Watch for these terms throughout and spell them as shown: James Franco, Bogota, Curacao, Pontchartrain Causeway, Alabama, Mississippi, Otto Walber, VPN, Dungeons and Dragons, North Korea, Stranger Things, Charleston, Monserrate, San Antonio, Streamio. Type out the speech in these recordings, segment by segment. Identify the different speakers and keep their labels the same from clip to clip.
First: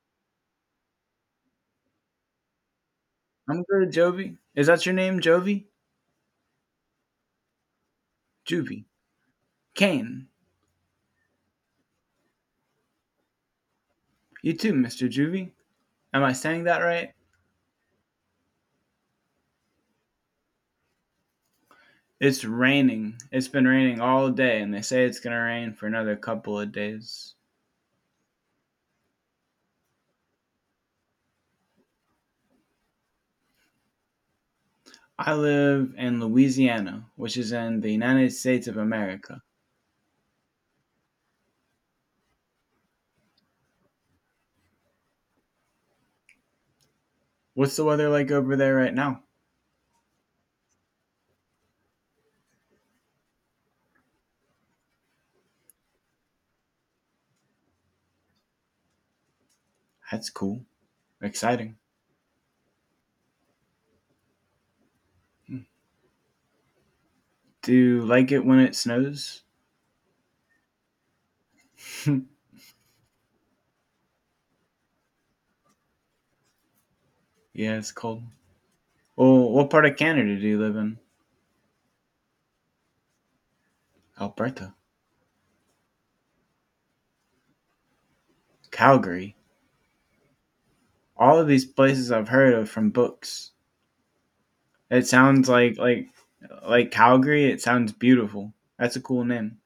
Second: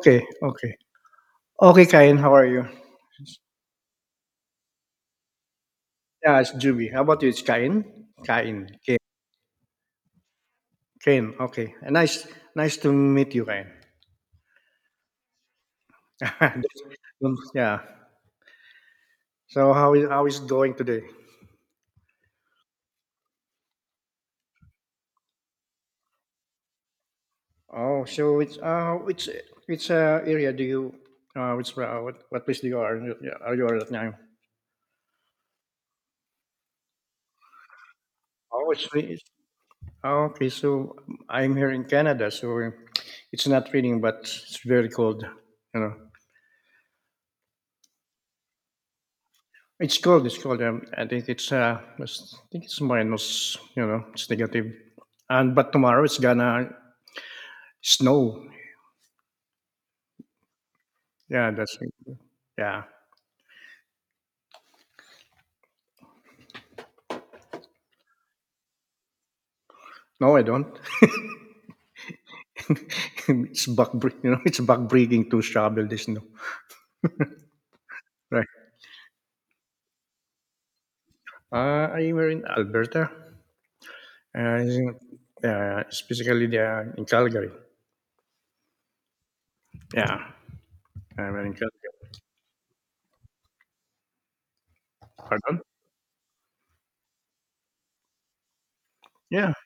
Speaker 1: Okay, okay. Okay, Kain, how are you?
Speaker 2: I'm good, Jovi. Is that your name, Jovi?
Speaker 1: Yeah, it's Juby. How about you? It's Kain? Kain.
Speaker 2: Juvie.
Speaker 1: Kain.
Speaker 2: Kane.
Speaker 1: Kain. Okay. Nice to meet you, Kain.
Speaker 2: You too, Mr. Juvie. Am I saying that right?
Speaker 1: Yeah. So how is it going today?
Speaker 2: It's raining. It's been raining all day, and they say it's going to rain for another couple of days.
Speaker 1: Oh, so it's which area do you which what place do you are you are at now?
Speaker 2: I live in Louisiana, which is in the United States
Speaker 1: Oh,
Speaker 2: of
Speaker 1: it's
Speaker 2: America.
Speaker 1: oh, okay. So I'm here in Canada, so it's not raining, but it's very cold. You know.
Speaker 2: What's the weather like over there right now?
Speaker 1: It's cold. It's cold. I think it's I think it's minus. It's negative. And but tomorrow it's gonna snow.
Speaker 2: That's cool.
Speaker 1: Yeah, that's
Speaker 2: Exciting.
Speaker 1: it. Yeah.
Speaker 2: Do you like it when it snows?
Speaker 1: No, I don't.
Speaker 2: Yeah,
Speaker 1: It's back breaking to shovel the snow.
Speaker 2: it's cold.
Speaker 1: Right.
Speaker 2: Well, what part of Canada do you live in?
Speaker 1: I were in Alberta. Uh,
Speaker 2: Alberta.
Speaker 1: yeah, specifically in Calgary.
Speaker 2: Calgary.
Speaker 1: Yeah, I'm
Speaker 2: All of
Speaker 1: in
Speaker 2: these places
Speaker 1: Calgary.
Speaker 2: I've heard of from books. It sounds
Speaker 1: Pardon?
Speaker 2: like like Calgary. It sounds beautiful. That's a cool
Speaker 1: Yeah,
Speaker 2: name.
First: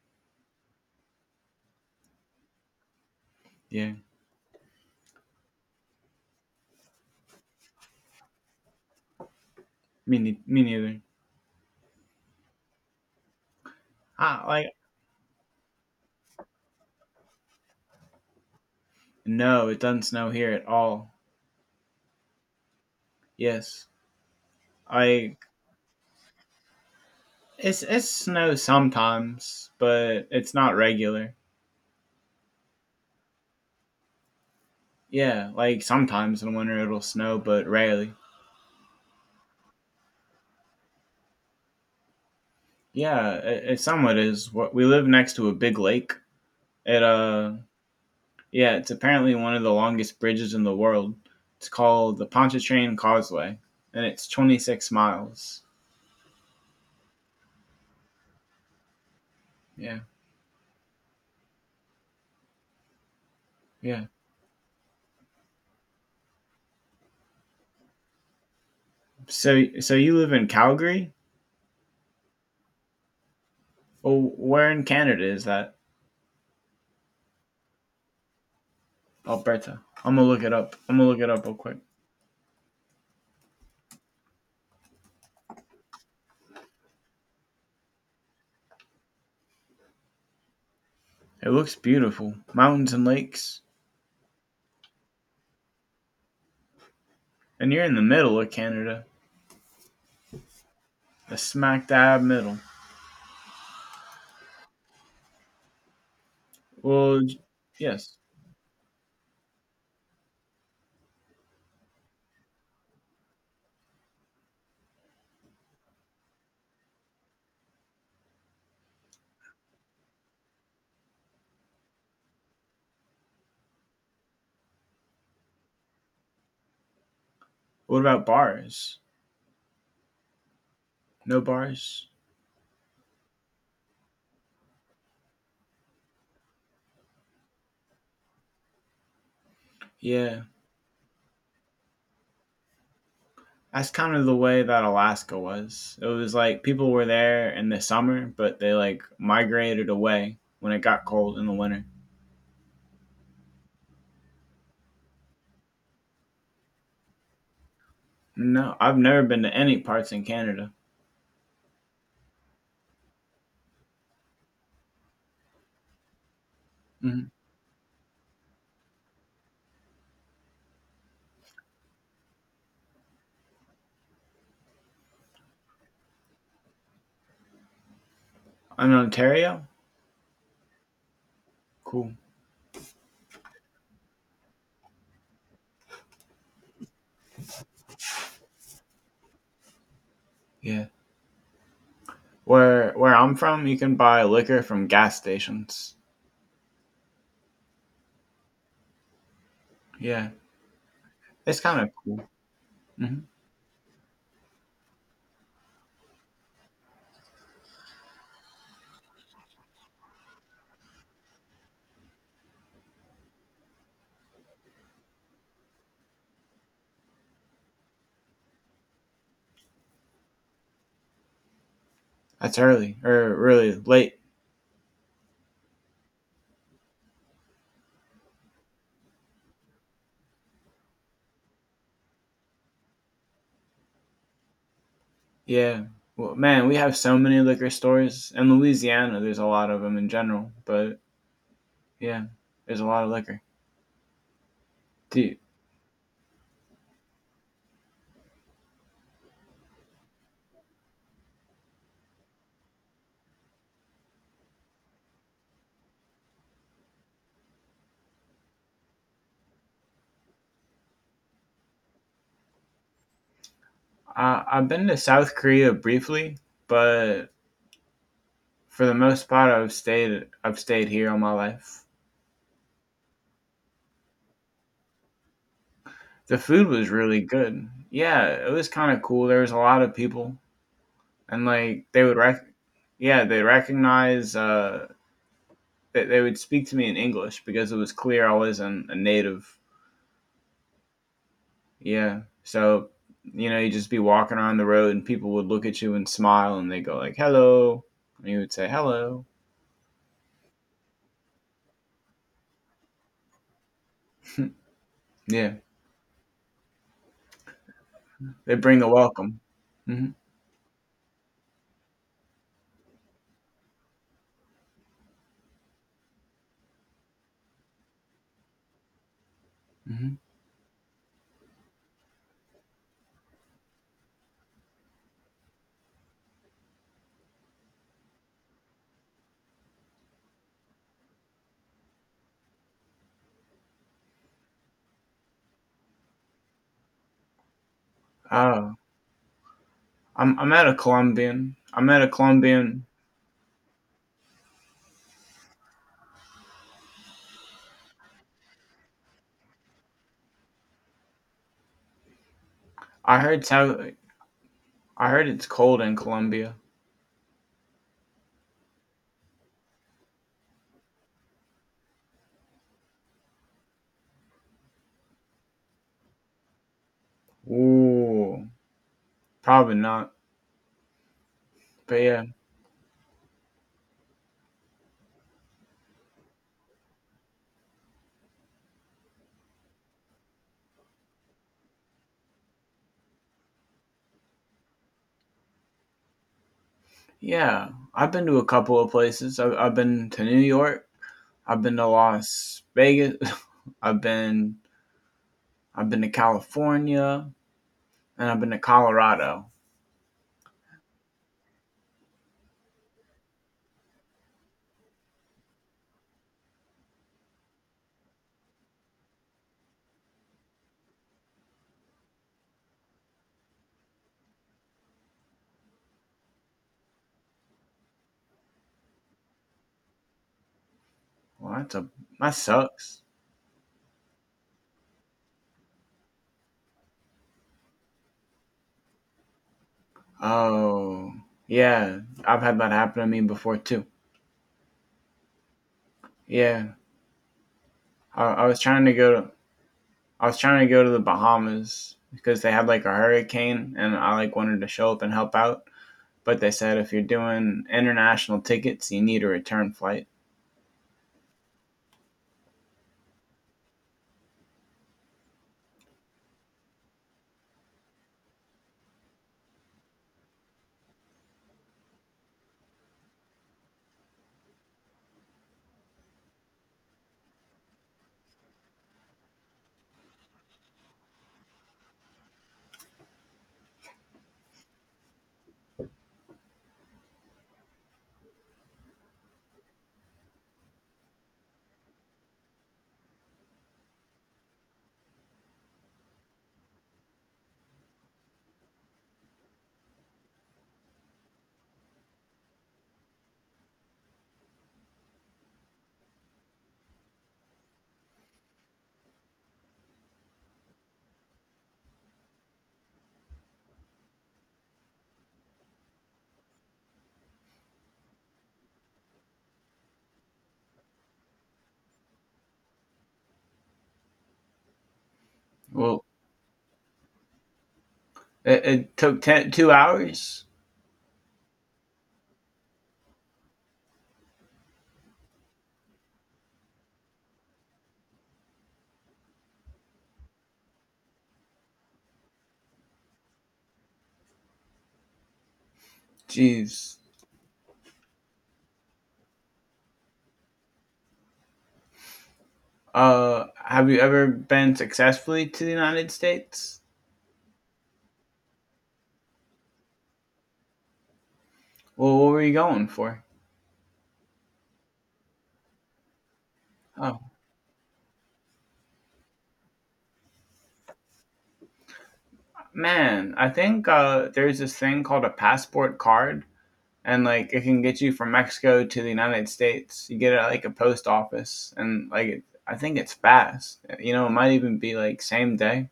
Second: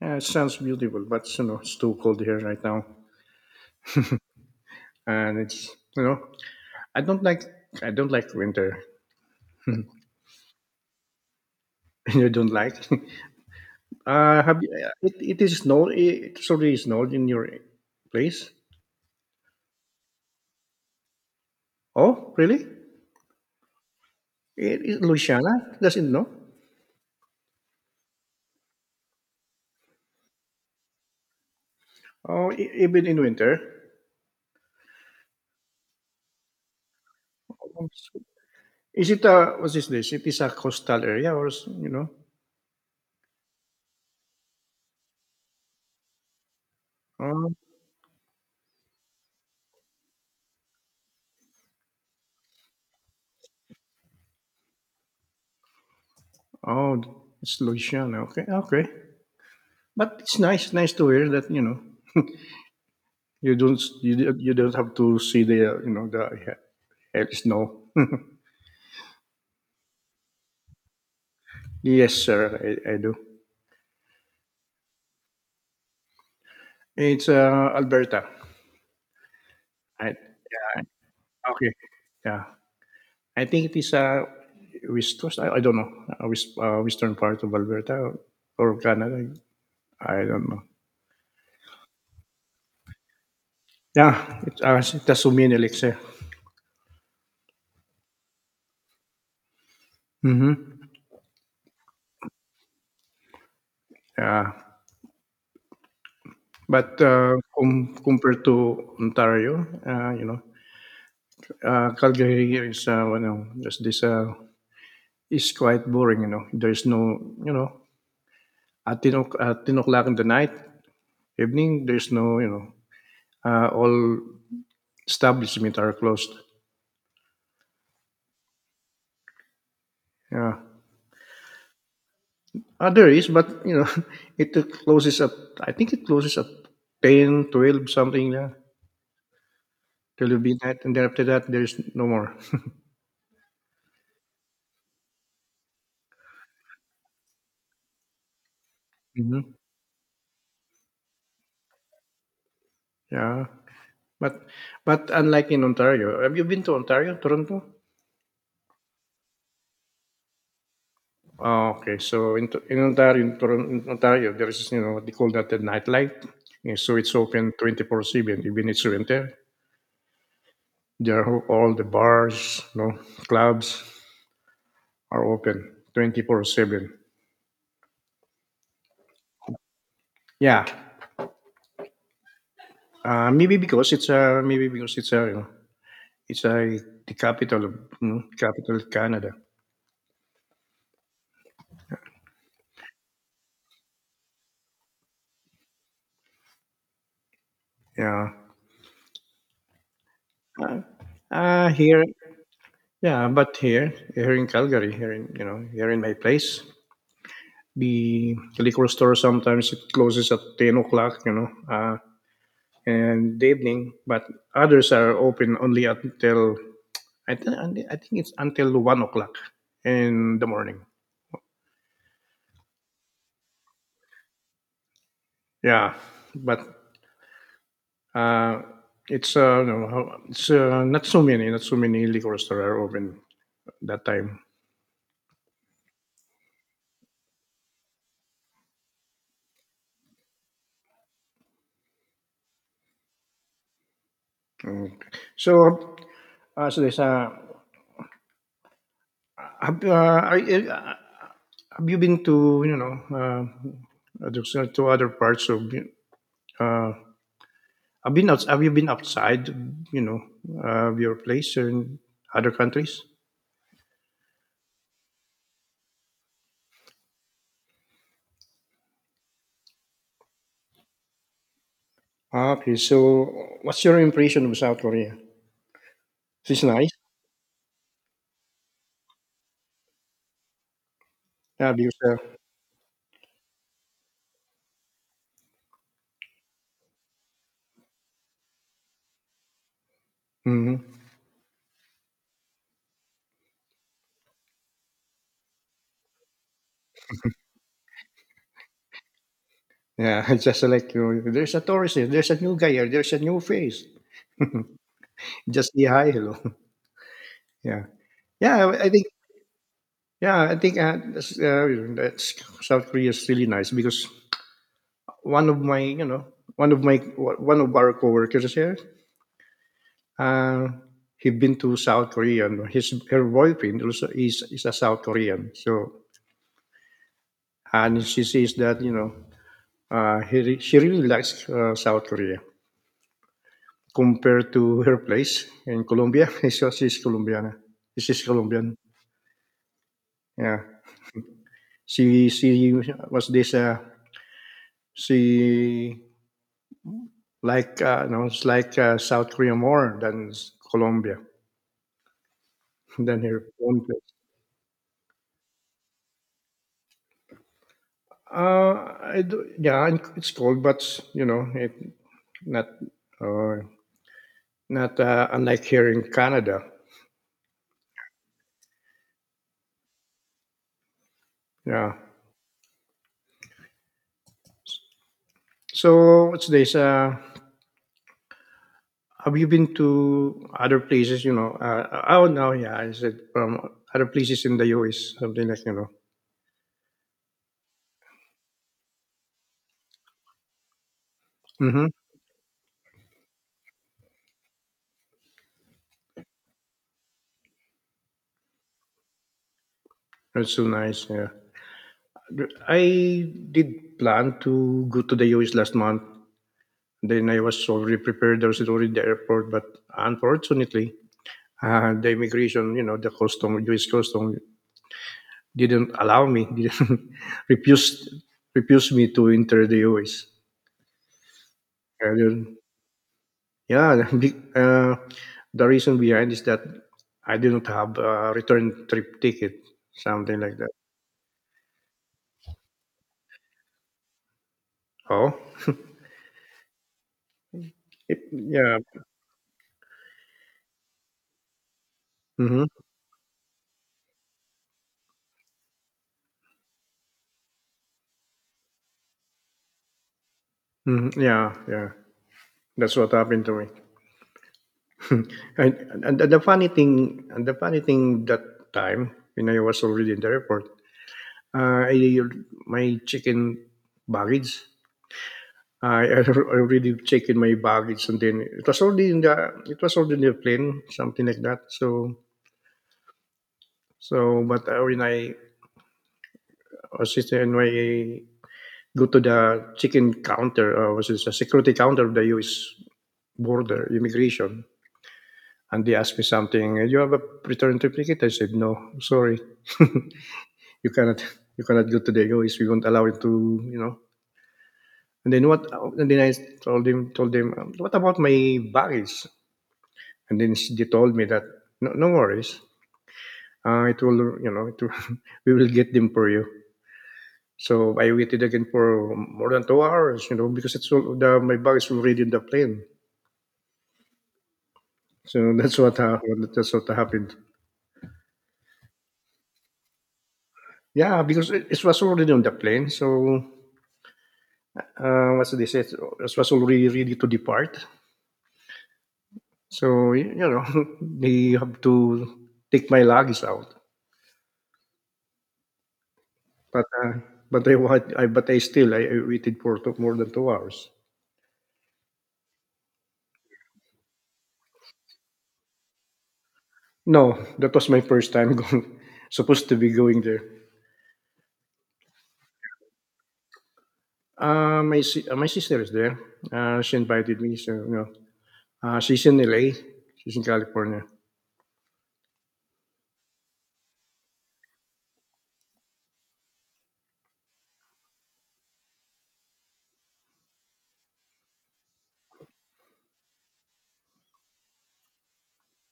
Speaker 1: yeah, it sounds beautiful, but it's too cold here right now,
Speaker 2: Yeah,
Speaker 1: and it's you know I don't like I don't like winter.
Speaker 2: me neither.
Speaker 1: You don't like?
Speaker 2: Ah,
Speaker 1: Have you,
Speaker 2: like
Speaker 1: it, it is snow. It already snowed in your place?
Speaker 2: no, it doesn't snow here at all.
Speaker 1: Oh, really?
Speaker 2: Yes,
Speaker 1: It is
Speaker 2: like
Speaker 1: Louisiana doesn't know.
Speaker 2: it's it snows sometimes, but it's not regular.
Speaker 1: Oh, even in winter.
Speaker 2: Yeah, like sometimes in winter it'll snow, but rarely.
Speaker 1: Is it a what is this? It is a coastal area, or you know?
Speaker 2: Yeah, it somewhat is. What we live next to a big lake. It
Speaker 1: Oh,
Speaker 2: Yeah, it's apparently one of the longest bridges in the world. It's called the Pontchartrain Causeway, and it's 26 miles.
Speaker 1: oh, it's Louisiana. Okay, okay.
Speaker 2: Yeah,
Speaker 1: But it's nice, nice to hear that you don't
Speaker 2: yeah.
Speaker 1: you, don't- you don't have to see the, snow.
Speaker 2: So, you live in Calgary?
Speaker 1: Yes, sir, I do.
Speaker 2: Oh, where in Canada is that?
Speaker 1: It's, Alberta,
Speaker 2: Alberta. I'm
Speaker 1: right?
Speaker 2: gonna look it up. Real
Speaker 1: Okay.
Speaker 2: quick.
Speaker 1: Yeah. I think it is, west coast. I don't know, western part of Alberta or Canada. I don't know.
Speaker 2: It looks beautiful. Mountains and lakes,
Speaker 1: Yeah, it that's Suminilex, eh.
Speaker 2: and you're in the middle of Canada,
Speaker 1: Mhm.
Speaker 2: the smack dab middle.
Speaker 1: Yeah. But,
Speaker 2: Well, yes.
Speaker 1: compared to Ontario, Calgary here is, it's quite boring. There's no, you know, at 10 o- at 10 o'clock in the night, evening, there's no, all establishment are closed.
Speaker 2: What about bars?
Speaker 1: Yeah.
Speaker 2: No bars?
Speaker 1: There is, but it closes at I think it closes at 10, 12, something. Yeah, till
Speaker 2: Yeah.
Speaker 1: midnight, and then after that, there is no more.
Speaker 2: That's kind of the way that Alaska was. It was like people were there in the summer, but they like
Speaker 1: Hmm.
Speaker 2: migrated away when it got cold in the winter.
Speaker 1: Yeah, but unlike in Ontario, have you been to Ontario, Toronto?
Speaker 2: No, I've never been to any parts in Canada.
Speaker 1: Oh, okay. So in Ontario, in Toronto, in Ontario, there is, you know, what they call that, the nightlight. Yeah, so it's
Speaker 2: Mhm.
Speaker 1: open 24/7, even it's winter. There are all the bars, clubs are open 24/7.
Speaker 2: In Ontario,
Speaker 1: Yeah,
Speaker 2: cool.
Speaker 1: maybe because it's, the capital of, capital of Canada.
Speaker 2: Yeah, where I'm from, you can buy liquor from gas stations.
Speaker 1: Yeah,
Speaker 2: Yeah,
Speaker 1: uh,
Speaker 2: it's kind of
Speaker 1: here.
Speaker 2: cool. hmm
Speaker 1: Yeah, but here in Calgary, here in my place, the liquor store sometimes it closes at 10 o'clock, and the evening, but others are open only until I, th- I think it's until 1 o'clock in the morning.
Speaker 2: That's early or really late.
Speaker 1: Yeah, but Uh, it's no, how- it's not so many liquor stores are open that time.
Speaker 2: Yeah. Well, man, we have so many liquor stores in Louisiana. There's a lot of them in general, but yeah, there's a lot of liquor.
Speaker 1: Mm.
Speaker 2: Do
Speaker 1: So, so, there's have, are you- have you been to, to other parts of, uh, have you been outside, you know your place in other countries?
Speaker 2: I've been to South Korea briefly, but for the most part, I've stayed here all my life.
Speaker 1: Ah, okay, so what's your impression of South Korea?
Speaker 2: The
Speaker 1: It's
Speaker 2: food was
Speaker 1: nice,
Speaker 2: really good. Yeah, it was kind of cool. There was a lot of people, and
Speaker 1: yeah, because,
Speaker 2: yeah they recognize they would speak to me in English because it was clear I wasn't a native.
Speaker 1: mhm.
Speaker 2: Yeah, so you know you'd just be walking around the road and people would look at you and smile and they go like hello, and you would say hello.
Speaker 1: Yeah, it's just like, there's a tourist here, there's a new guy here, there's a new face.
Speaker 2: Yeah,
Speaker 1: Just say hi, hello. Yeah,
Speaker 2: they
Speaker 1: yeah.
Speaker 2: bring the welcome. hmm
Speaker 1: I think, that's South Korea is really nice because one of my you know one of our coworkers here.
Speaker 2: hmm
Speaker 1: uh, he been to South Korea, and his her boyfriend also is a South Korean. So and she says that, she really likes, South Korea, compared to her place in Colombia. So she's Colombiana. She's
Speaker 2: Oh,
Speaker 1: Colombian.
Speaker 2: I'm
Speaker 1: Yeah.
Speaker 2: at a Colombian.
Speaker 1: She was this. She like, it's like, South Korea more than Colombia,
Speaker 2: I
Speaker 1: than her
Speaker 2: heard South.
Speaker 1: own place.
Speaker 2: I heard it's cold in Colombia.
Speaker 1: Uh, I do, yeah, and it's cold, but, it not, uh, unlike here in Canada.
Speaker 2: Ooh, probably not.
Speaker 1: Yeah.
Speaker 2: But yeah,
Speaker 1: So what's this? Have you been to other places? Oh no, yeah, I said from other places in the US, something like.
Speaker 2: yeah. I've been to a couple of places. I've been to New York. I've been
Speaker 1: Mm-hmm.
Speaker 2: to Las Vegas. I've been I've been to California and I've been to Colorado.
Speaker 1: That's so nice. Yeah, I did plan to go to the US last month. Then I was already prepared. I was already at the airport, but unfortunately, the immigration, the custom, US custom, didn't allow me. Didn't refuse refuse me to enter the US.
Speaker 2: Well, that's a that sucks.
Speaker 1: Yeah, the reason behind is that I didn't have a return trip ticket, something like that.
Speaker 2: Oh, yeah. I've had that happen to me before too.
Speaker 1: Oh,
Speaker 2: Yeah, I was
Speaker 1: yeah,
Speaker 2: trying to go to the Bahamas because they had
Speaker 1: hmm,
Speaker 2: like a hurricane and I like wanted to show up and help out. But they said if you're doing international tickets, you need a return flight.
Speaker 1: hmm, yeah, yeah. That's what happened to me. And, and the funny thing, that time when I was already in the airport. I My check in baggage. I already checked in my baggage, and then it was already in the it was already in the plane, something like that. So, but, when I go to the chicken counter, or was it the security counter of the U.S. border immigration, and they asked me something. You have a return triplicate? I said no, sorry, you cannot, you cannot go to the U.S. We won't allow it to. And then what? And then I told him, told them, what about my baggage? And then they told me that no, no worries, it will, you know, it will, we will get them for you. So I waited again for more than 2 hours, because my bag is already in the plane. So that's what
Speaker 2: Well,
Speaker 1: happened. That's what happened.
Speaker 2: it took ten, 2 hours.
Speaker 1: Yeah, because it was already on the plane. So, what they said, it was already ready to depart. So, they have to take my luggage out. But
Speaker 2: Jeez.
Speaker 1: uh, but I, wa- I but I still I waited for two, more than 2 hours.
Speaker 2: Have you ever been successfully to the United States?
Speaker 1: No, that was my first time going, supposed to be going there.
Speaker 2: Well, what were you going for?
Speaker 1: My sister is there. She
Speaker 2: Oh
Speaker 1: invited me. So, she's in LA. She's in California.
Speaker 2: man, I think there's this thing called a passport card and like it can get you from Mexico to the United States. You get it at like a post office, and like it, I think it's fast. You know, it might even be like same day,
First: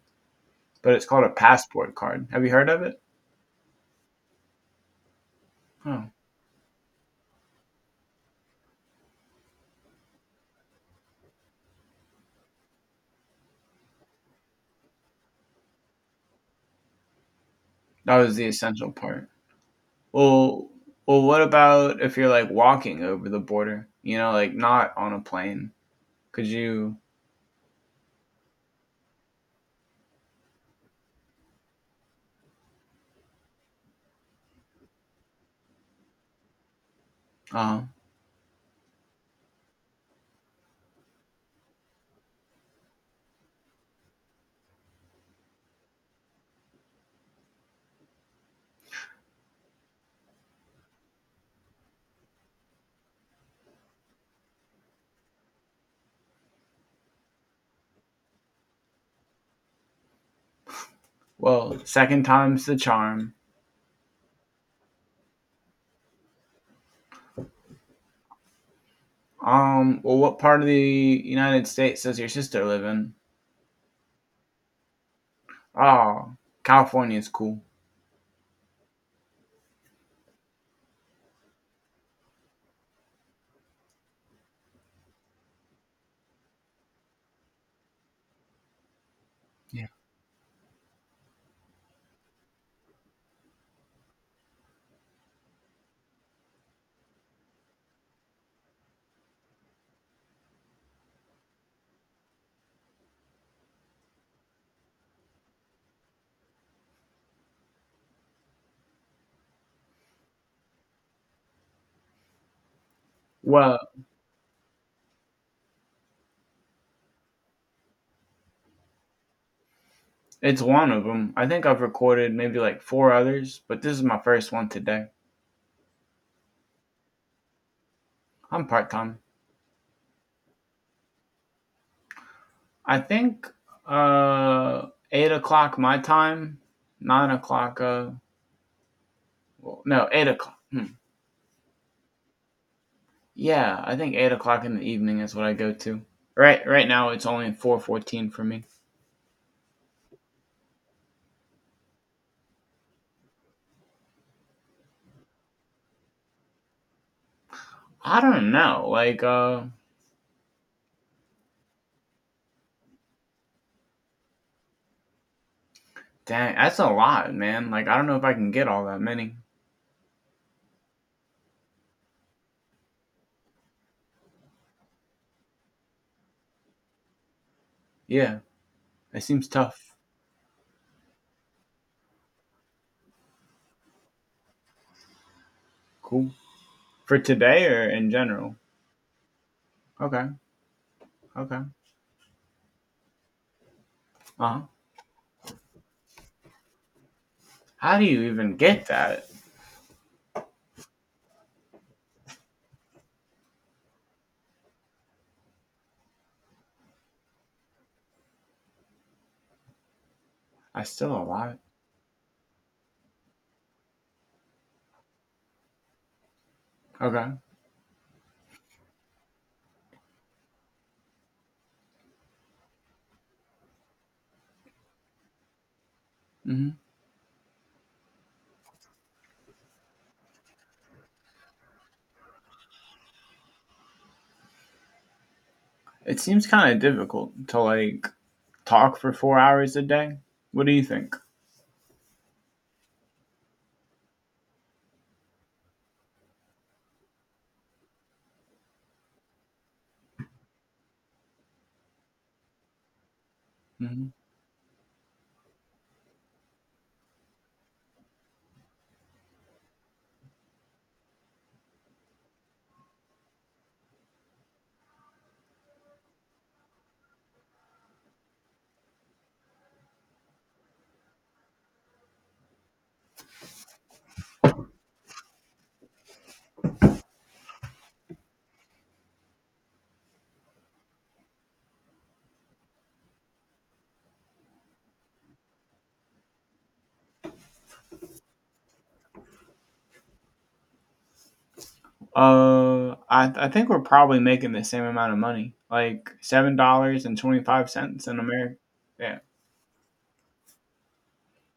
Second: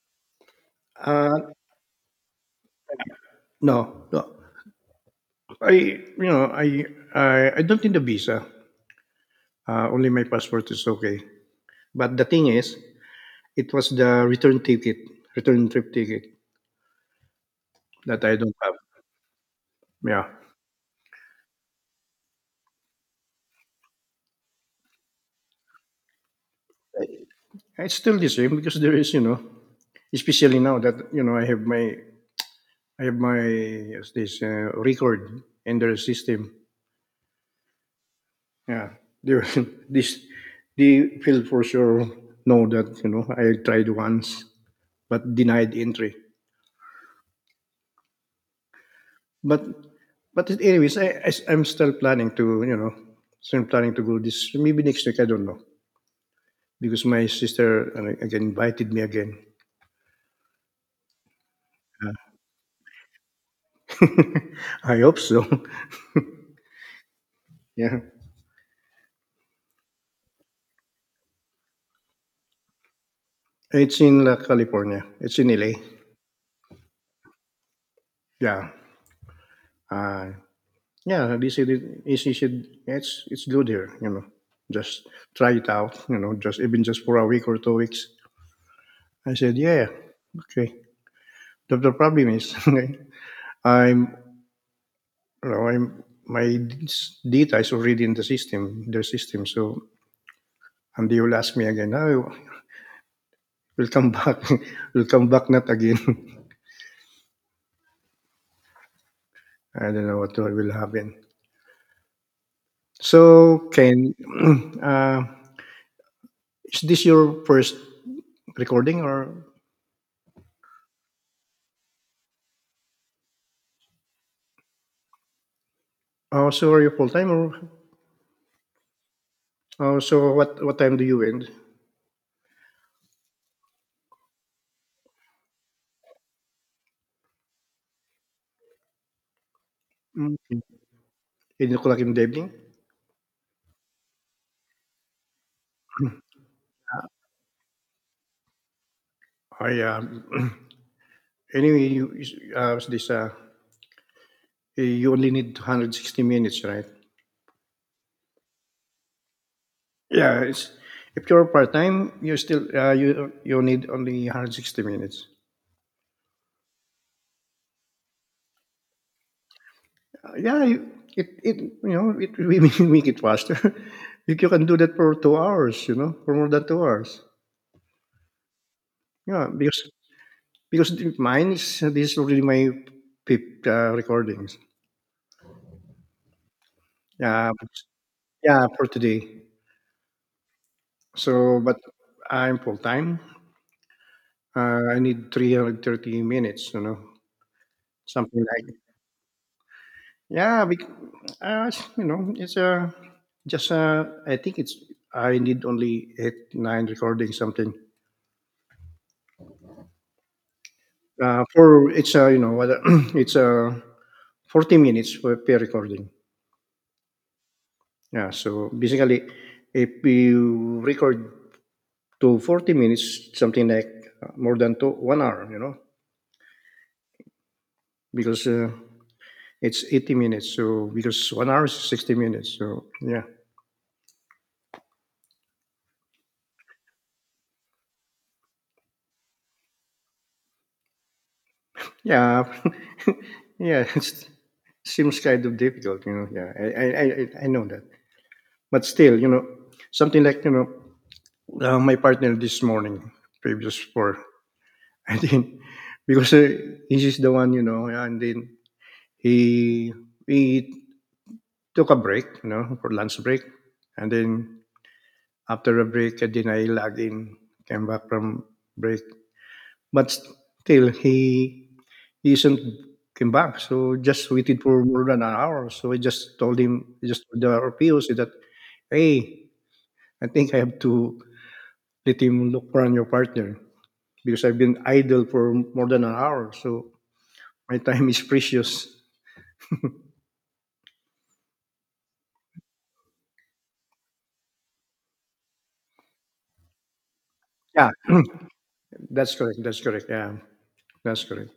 Speaker 2: but it's called a
Speaker 1: Uh,
Speaker 2: passport card. Have you heard of it?
Speaker 1: no, no. I
Speaker 2: Oh,
Speaker 1: you know I don't need a visa. Only my passport is okay. But the thing is, it was the return ticket, return trip ticket
Speaker 2: that
Speaker 1: that
Speaker 2: was
Speaker 1: I
Speaker 2: the
Speaker 1: don't have.
Speaker 2: essential part.
Speaker 1: Yeah,
Speaker 2: Well, well, what about if you're like walking over the border? You know, like not on a plane. Could you?
Speaker 1: it's still the same because there is, especially now that you know I have my I have my as this, record in their system.
Speaker 2: Uh,
Speaker 1: Yeah, there, this they will for sure know that, I tried once but denied entry. But but anyways, I'm still planning to, still planning to go this maybe next week. I don't know because my sister, again invited me again.
Speaker 2: well, second time's the charm.
Speaker 1: I hope so. Yeah,
Speaker 2: Well, what part of the United States does your sister live in?
Speaker 1: it's in, California. It's in LA.
Speaker 2: Oh, California's cool.
Speaker 1: Yeah. Uh, Yeah, they said it is he said it's good here. Just try it out, just even just for a week or 2 weeks. I said, Yeah, okay. The problem is okay, I'm you know, I'm data is already in the system, their system. So and they will ask me again, oh we'll come back we'll come back not again. I don't know what will happen. So,
Speaker 2: Well,
Speaker 1: Ken, uh, is this your first recording, or
Speaker 2: it's one of them. I think I've recorded maybe like four others, but this is my first one today.
Speaker 1: also are you full time, or?
Speaker 2: I'm part time.
Speaker 1: Oh, so what time do you end?
Speaker 2: I think 8 o'clock my time, 9 o'clock. Well, no, eight
Speaker 1: Mm,
Speaker 2: o'clock.
Speaker 1: 8:00 in the evening?
Speaker 2: Yeah, I think 8 o'clock in the evening is what I go to. Right, right now it's only 4:14 for me.
Speaker 1: Oh, yeah. Anyway, you only need 160 minutes, right?
Speaker 2: I don't know.
Speaker 1: Yeah, if you're part time, you still, you need only 160 minutes.
Speaker 2: Dang, that's a lot, man. Like, I don't know if I can get all that many.
Speaker 1: Yeah, it it you know it we make it faster. You can do that for 2 hours, for more than 2 hours.
Speaker 2: Yeah, it seems
Speaker 1: Yeah, because
Speaker 2: tough.
Speaker 1: because the- mine is this is already my fifth, recordings.
Speaker 2: Cool. For
Speaker 1: Yeah,
Speaker 2: today or in general.
Speaker 1: yeah, for today.
Speaker 2: Okay,
Speaker 1: So,
Speaker 2: okay.
Speaker 1: but I'm full time.
Speaker 2: Uh-huh.
Speaker 1: I need 330 minutes,
Speaker 2: How do you
Speaker 1: something
Speaker 2: even
Speaker 1: like
Speaker 2: get that?
Speaker 1: yeah. Uh, it's just I think it's I need only eight nine recording something.
Speaker 2: I still alive.
Speaker 1: For it's you know what it's 40 minutes per recording.
Speaker 2: Okay.
Speaker 1: Yeah, so basically, if you record to 40 minutes, something like, more than two, 1 hour,
Speaker 2: hmm
Speaker 1: because, it's 80 minutes, so because 1 hour is 60 minutes. So yeah,
Speaker 2: It seems kind of difficult to like talk for 4 hours a day. What do you think?
Speaker 1: yeah, yeah. It seems kind of difficult. Yeah, I know that, but still, you know, something like you know, my partner this morning, previous
Speaker 2: hmm
Speaker 1: for I think because he's the one, you know, and then he we took a break, you know, for lunch break, and then after a break, and then I log in, came back from break, but still he isn't came back. So just waited for more than an hour. So I just told him, just told the R P O said that, hey, I think I have to let him look for a new partner because I've been idle for more than an hour. So my time is precious.
Speaker 2: I think we're probably making the same amount of money, like $7 and twenty five
Speaker 1: Yeah,
Speaker 2: cents in America. Yeah,
Speaker 1: that's correct. That's correct. Yeah, that's correct.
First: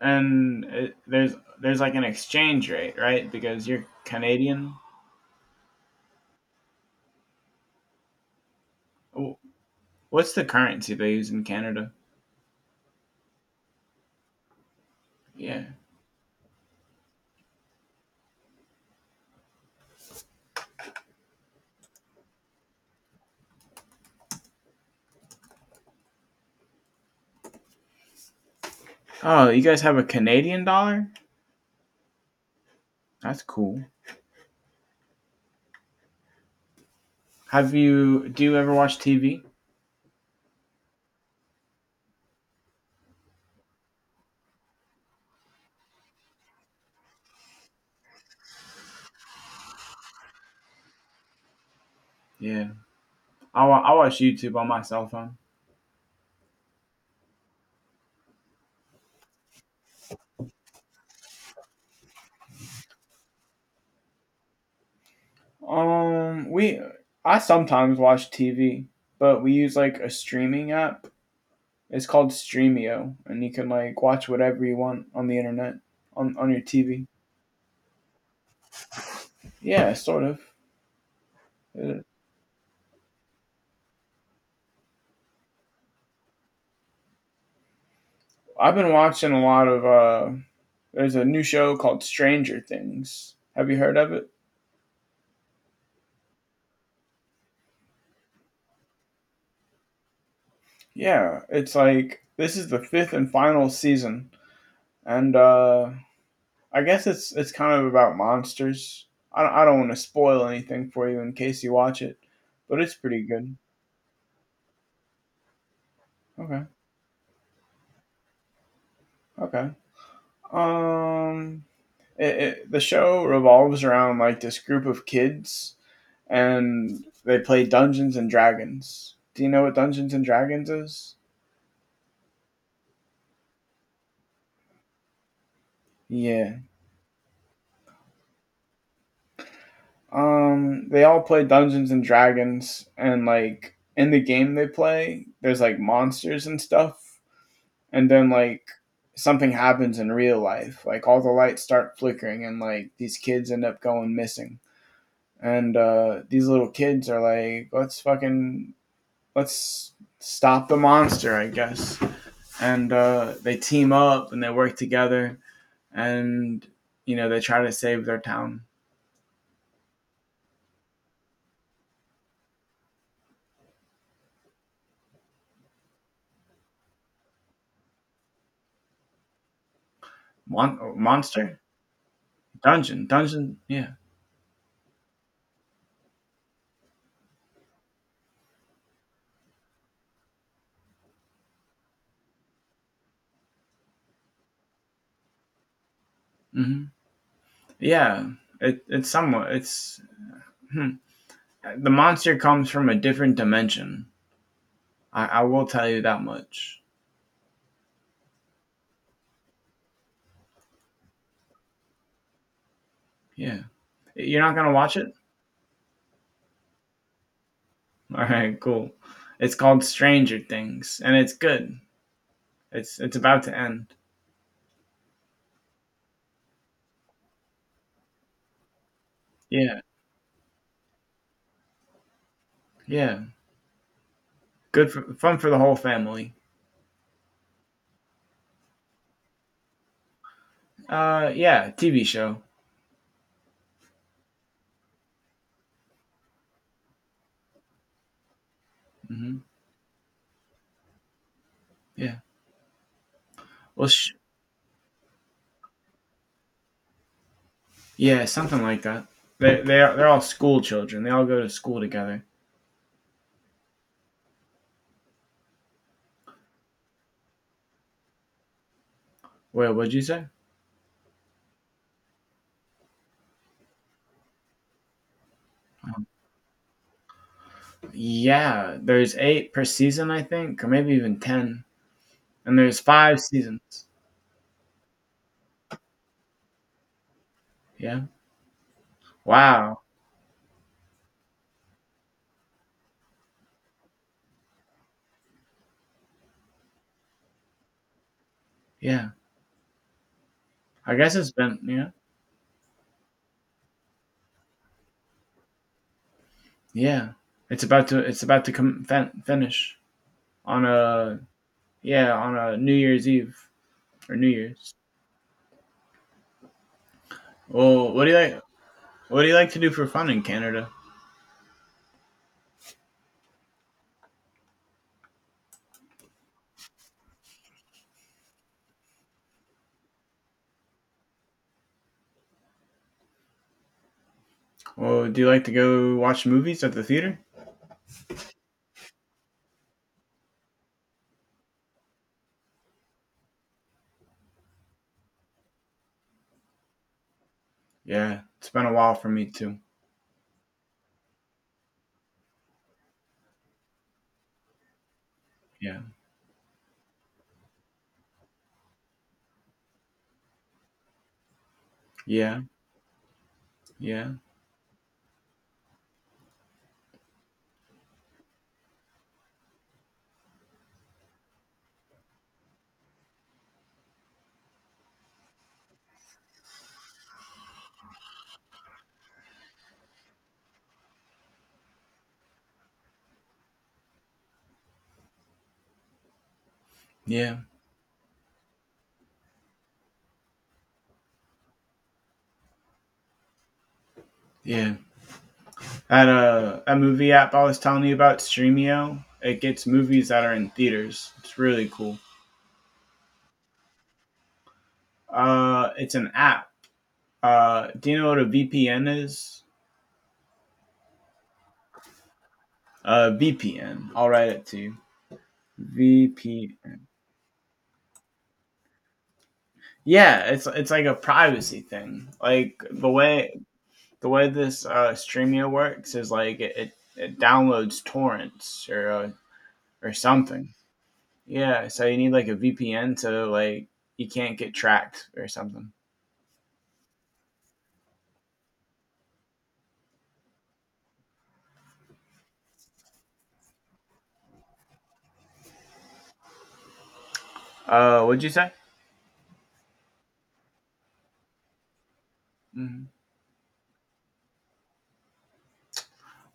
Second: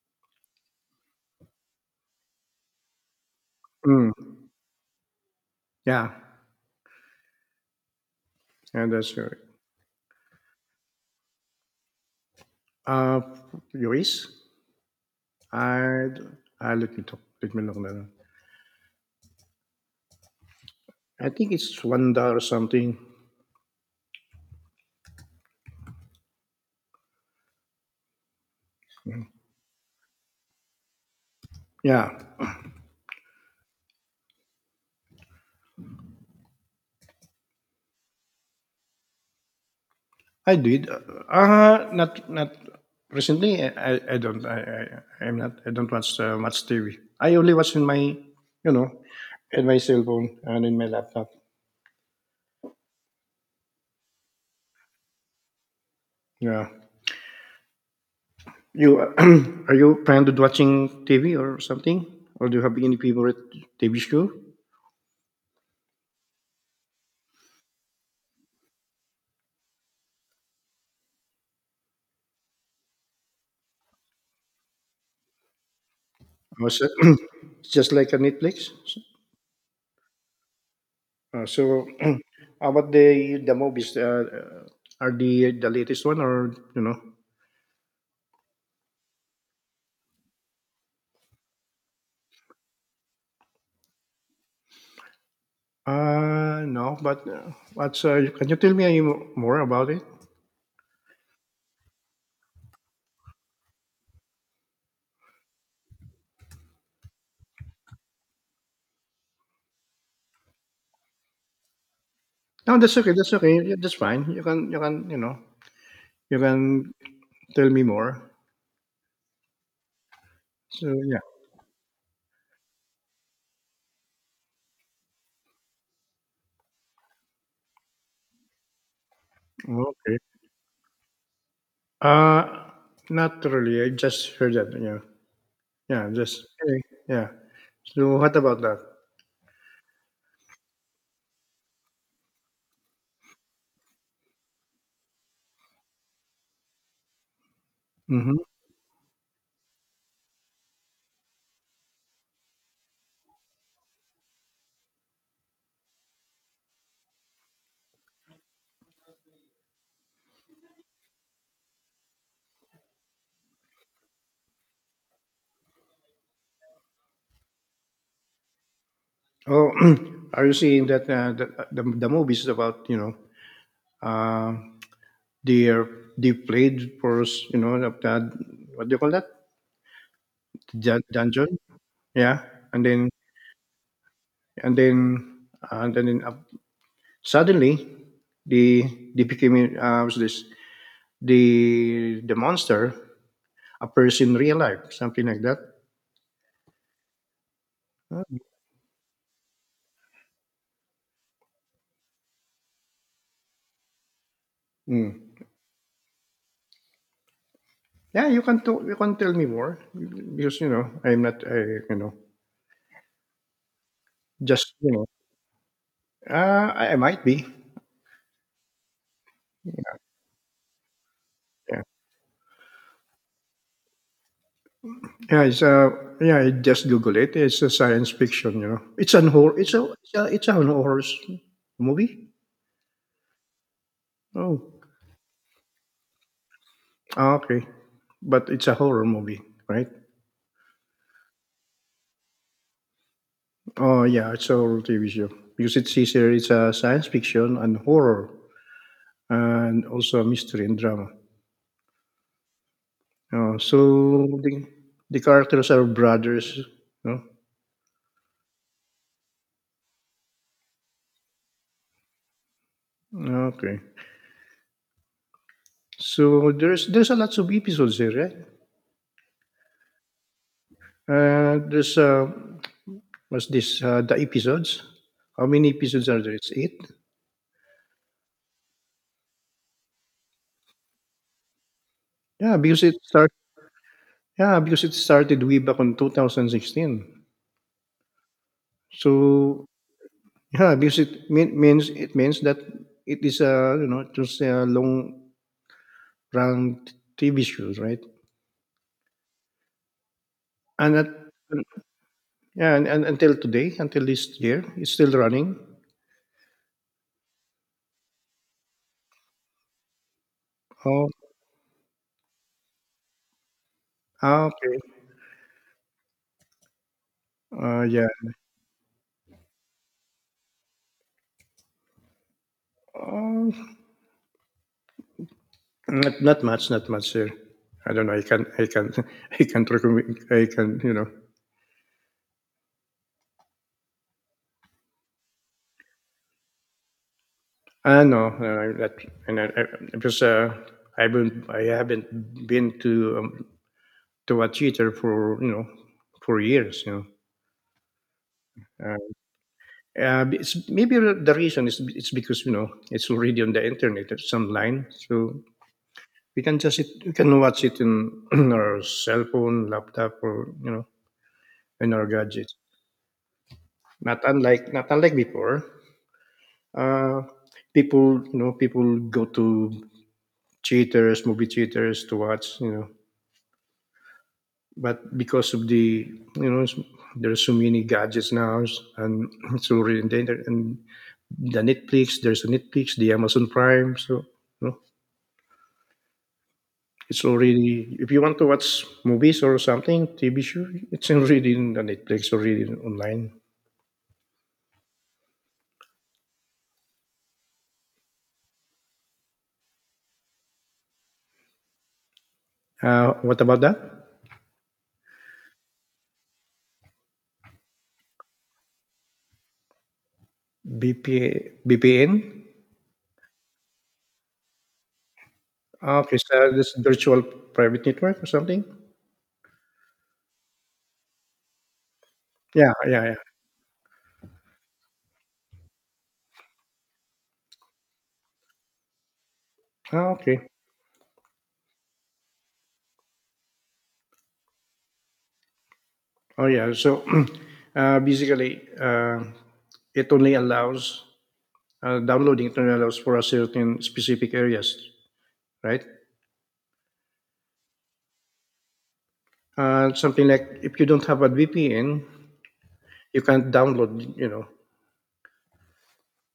Speaker 2: and there's like an exchange rate, right? Because you're
Speaker 1: Mm,
Speaker 2: Canadian.
Speaker 1: yeah, yeah, that's
Speaker 2: Wh-
Speaker 1: correct.
Speaker 2: What's the currency they use in Canada?
Speaker 1: Uh, Luis,
Speaker 2: Yeah.
Speaker 1: I, I let me talk. Let me look. Na I think it's $1 something.
Speaker 2: Oh, you guys have a Canadian dollar?
Speaker 1: Yeah,
Speaker 2: That's cool. Have you? Do you ever watch TV?
Speaker 1: I did. Not recently. I don't. I I'm not. I don't watch much TV. I only watch in my, you know, in my cell phone and in my laptop.
Speaker 2: Yeah. I watch YouTube on my cell phone.
Speaker 1: Yeah. You are you fond to watching TV or something, or do you have any favorite TV show?
Speaker 2: We I sometimes watch TV, but we use like a streaming app. It's called Streamio, and you can like watch whatever you want on the internet on your
Speaker 1: Or so-
Speaker 2: TV.
Speaker 1: just like a Netflix.
Speaker 2: Yeah, sort of. Uh,
Speaker 1: How about the movies? Are the latest one or you know?
Speaker 2: I've been watching a lot of. There's a new show called Stranger Things. Have you heard of it?
Speaker 1: No, but, what's, can you tell me any more about it?
Speaker 2: Yeah, it's like this is the fifth and final season, and I guess it's kind of about monsters. I don't want to spoil anything for you in case you watch it,
Speaker 1: No,
Speaker 2: but it's
Speaker 1: that's okay,
Speaker 2: pretty
Speaker 1: that's okay.
Speaker 2: good.
Speaker 1: Yeah, that's fine. You can, you know, you
Speaker 2: Okay,
Speaker 1: can tell me more.
Speaker 2: okay.
Speaker 1: So, yeah.
Speaker 2: Um, the show revolves around like this group of kids, and they play Dungeons and Dragons. Do you know what Dungeons
Speaker 1: Okay.
Speaker 2: and Dragons is?
Speaker 1: Uh, Not really. I just heard that, yeah. Yeah, just
Speaker 2: Yeah.
Speaker 1: okay, yeah. So what about that?
Speaker 2: They all play Dungeons and Dragons, and like in the game they play, there's like monsters and stuff and then
Speaker 1: Mhm.
Speaker 2: like something happens in real life like all the lights start flickering and like these kids end up going missing and these little kids are like let's stop the monster I guess and they team up and they work together and you know they try to save their town.
Speaker 1: Oh, are you seeing that, the movies about, you know, uh, they're they played for us, you know, of that what do you call that?
Speaker 2: Mon-
Speaker 1: The
Speaker 2: oh,
Speaker 1: dungeon?
Speaker 2: monster
Speaker 1: Yeah. And
Speaker 2: dungeon
Speaker 1: then
Speaker 2: dungeon Yeah.
Speaker 1: and then and then in, up suddenly the the became was this the monster appears in real life, something like that.
Speaker 2: hmm
Speaker 1: Uh,
Speaker 2: yeah, it, it's somewhat it's hmm. The monster comes from a different dimension.
Speaker 1: mm.
Speaker 2: I will tell you that much.
Speaker 1: Yeah, you can you can tell me more because you know I'm not I, you know
Speaker 2: Yeah. You're not gonna
Speaker 1: just you
Speaker 2: watch
Speaker 1: know
Speaker 2: it?
Speaker 1: I might be
Speaker 2: All right, cool. It's called Stranger Things, and it's good.
Speaker 1: yeah
Speaker 2: It's about to end.
Speaker 1: yeah it's yeah I just Google it it's a science fiction you know it's an horror
Speaker 2: Yeah,
Speaker 1: it's a horror movie
Speaker 2: yeah.
Speaker 1: oh
Speaker 2: Good for fun for the whole family.
Speaker 1: ah, okay but it's a horror movie right.
Speaker 2: Yeah, TV show.
Speaker 1: Oh yeah, it's a horror TV show because it's easier. It's a science fiction and horror,
Speaker 2: hmm
Speaker 1: and also mystery and drama.
Speaker 2: Yeah.
Speaker 1: Oh,
Speaker 2: Well,
Speaker 1: so the, the characters are brothers. No,
Speaker 2: yeah, something like that. They're all school children. They all go to school together.
Speaker 1: okay. So there's a lots of episodes there, right?
Speaker 2: Wait, what'd you say?
Speaker 1: There's what's this? The episodes. How many episodes are there? It's eight.
Speaker 2: Yeah, there's eight per season, I think, or maybe even ten,
Speaker 1: Yeah,
Speaker 2: and there's
Speaker 1: because it
Speaker 2: five
Speaker 1: start.
Speaker 2: seasons.
Speaker 1: Yeah, because it started way back on 2016.
Speaker 2: Yeah.
Speaker 1: So
Speaker 2: Wow.
Speaker 1: yeah, because it mean, means it means that it is a you know just a long run TV show, right?
Speaker 2: Yeah. I
Speaker 1: And that
Speaker 2: guess it's been yeah
Speaker 1: yeah, and until today, until this year, it's still running.
Speaker 2: yeah. It's about to come finish on
Speaker 1: Oh,
Speaker 2: a yeah on a New Year's Eve or New
Speaker 1: ah,
Speaker 2: Year's.
Speaker 1: okay.
Speaker 2: Well, what
Speaker 1: Yeah.
Speaker 2: do you like? What do you like to do for fun in Canada?
Speaker 1: Um, not much, not much, sir. I don't know. I can I can recommend. I can you know.
Speaker 2: Well, do you like to go watch movies at the theater?
Speaker 1: Ah, no, no, I- that and because uh, I haven't been to a theater for you know for years, you know.
Speaker 2: Yeah, it's been a while
Speaker 1: Uh,
Speaker 2: for me too.
Speaker 1: It's maybe the reason is it's because you know it's already on the internet at some line, so
Speaker 2: Yeah,
Speaker 1: we can just it, we can watch it in our cell phone, laptop, or you know in our
Speaker 2: yeah,
Speaker 1: gadgets.
Speaker 2: yeah,
Speaker 1: Not unlike before. Uh, People you know people go to theaters, movie theaters to watch you know, but because of the you know there's so many gadgets now and it's already in the internet and the Netflix. There's a Netflix, the Amazon Prime, so. You know, it's
Speaker 2: yeah,
Speaker 1: already if you want to watch movies or something, TV show, it's already in the Netflix already online.
Speaker 2: yeah. At a movie app I was telling you about, Streamio, it gets movies that are in theaters. It's really cool.
Speaker 1: What about that?
Speaker 2: It's an app. Do you know what a VPN is?
Speaker 1: BP,
Speaker 2: VPN. I'll write it to you.
Speaker 1: ah, okay, so this
Speaker 2: VPN.
Speaker 1: virtual private network or something?
Speaker 2: Yeah, it's like a privacy thing. Like
Speaker 1: Yeah, yeah, yeah.
Speaker 2: the way this Streamio works is like it downloads torrents or
Speaker 1: Ah, okay.
Speaker 2: something. Yeah, so you need like a VPN so like you can't get tracked or something.
Speaker 1: Oh, yeah. So basically, it only allows downloading. It only allows for a certain specific areas, right?
Speaker 2: What'd you say?
Speaker 1: Something like if you don't have a VPN,
Speaker 2: Mhm.
Speaker 1: you can't download. You know.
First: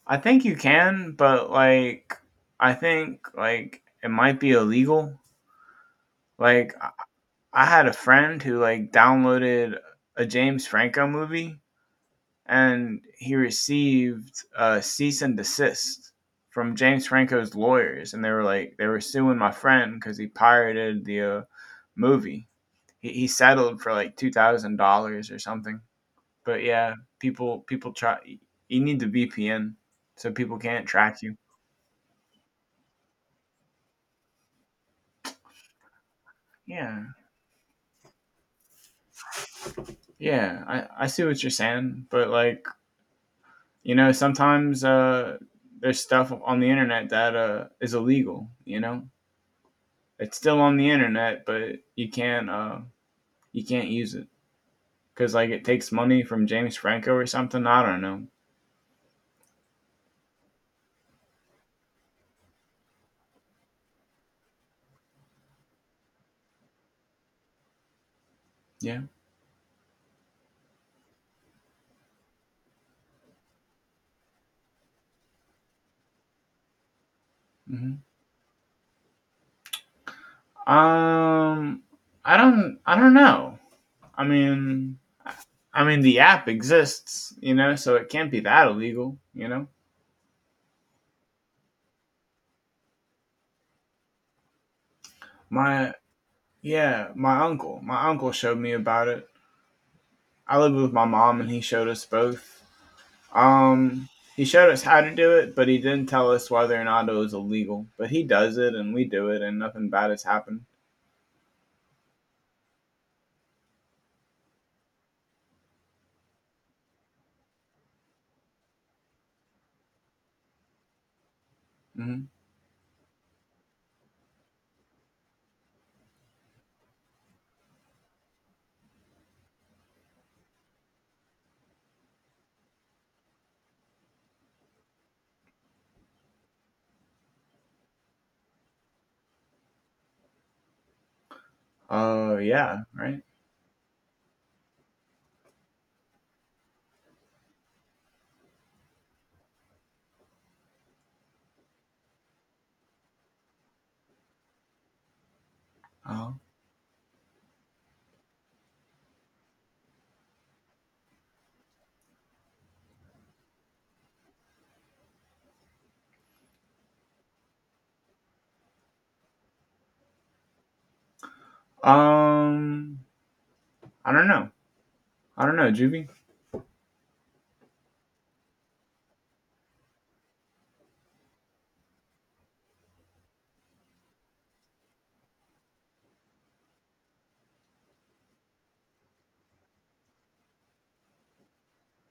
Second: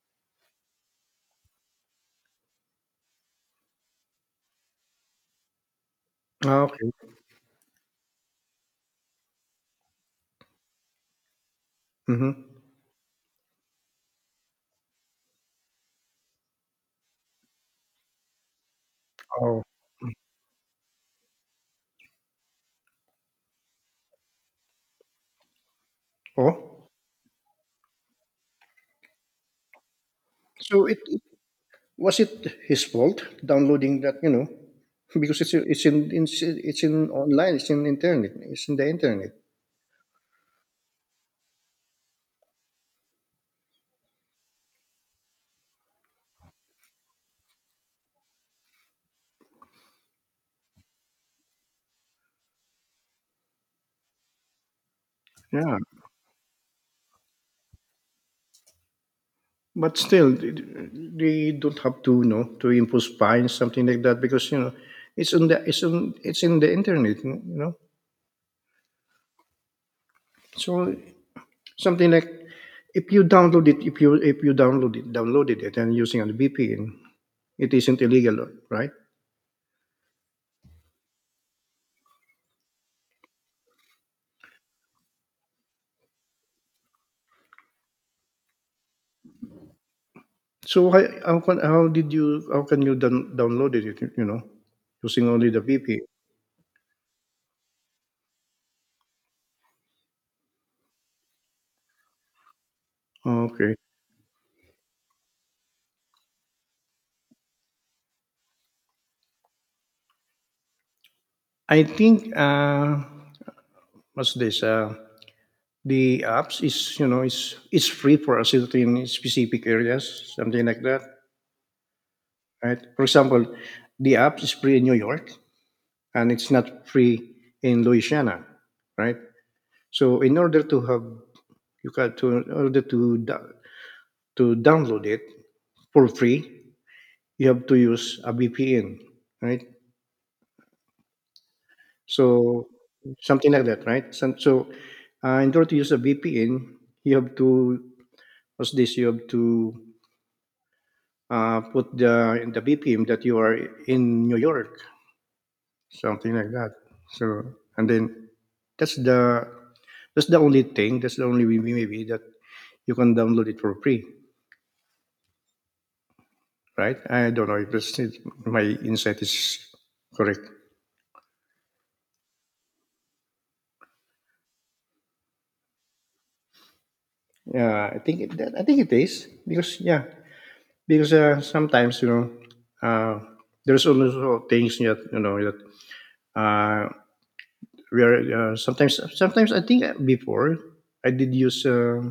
Speaker 2: I think you can, but like I think like it might be illegal.
Speaker 1: Ah,
Speaker 2: Like
Speaker 1: okay.
Speaker 2: I had a friend who like downloaded a James Franco movie
Speaker 1: Mm-hmm.
Speaker 2: and he received a cease and desist from James Franco's lawyers and they were suing my
Speaker 1: Oh.
Speaker 2: friend cuz he pirated the movie. He settled for like $2000 or something. But
Speaker 1: Oh,
Speaker 2: yeah, people try. You need the VPN so people
Speaker 1: so
Speaker 2: can't
Speaker 1: it
Speaker 2: track
Speaker 1: it
Speaker 2: you.
Speaker 1: was it his fault downloading that, you know? Because it's in it's in
Speaker 2: Yeah.
Speaker 1: online, it's in internet, it's in the internet.
Speaker 2: Yeah, I see what you're saying, but like you know, sometimes there's stuff on the internet that is illegal. You know, it's still on the internet, but you can't use it because like it
Speaker 1: Yeah,
Speaker 2: takes money from James Franco or something. I don't know.
Speaker 1: but still, they don't have to, you know, to impose fines, something like that, because you know, it's on the, it's in the internet, you know.
Speaker 2: Yeah.
Speaker 1: So something like if you download it, downloaded it, and using a VPN, it
Speaker 2: hmm
Speaker 1: isn't illegal, right?
Speaker 2: Um, I don't know. I mean, I mean the app exists, you know, so it can't be that illegal. You know,
Speaker 1: So why, how can you download it? You know, using only the
Speaker 2: my
Speaker 1: VPN.
Speaker 2: yeah, my uncle showed me about it. I lived with my mom, and he showed us both.
Speaker 1: Okay,
Speaker 2: Um, he showed us how to do it, but he didn't tell us whether or not it was illegal. But he does it, and we do it, and nothing bad has happened.
Speaker 1: I think what's this? The apps is you know is it's free for a certain specific areas, something like that,
Speaker 2: hmm
Speaker 1: right? For example, the app is free in New York and it's not free in Louisiana, right? So in order to have you got to in order to to download it for free, you have to use a VPN, right?
Speaker 2: Oh
Speaker 1: So
Speaker 2: yeah, right.
Speaker 1: something like that, right? So, so in order to use a VPN, you have to what's this? You have to put the in the VPN that you are in New York, something
Speaker 2: Oh,
Speaker 1: like that. So and then that's the that's the only thing. That's the only way maybe that you can download it for free, right? I don't know if it's, my insight is correct.
Speaker 2: um, I don't know. I don't know, Juvie.
Speaker 1: Yeah, I think it is because yeah, because sometimes you know uh, there's also things that you know that uh, we are sometimes I think before I did use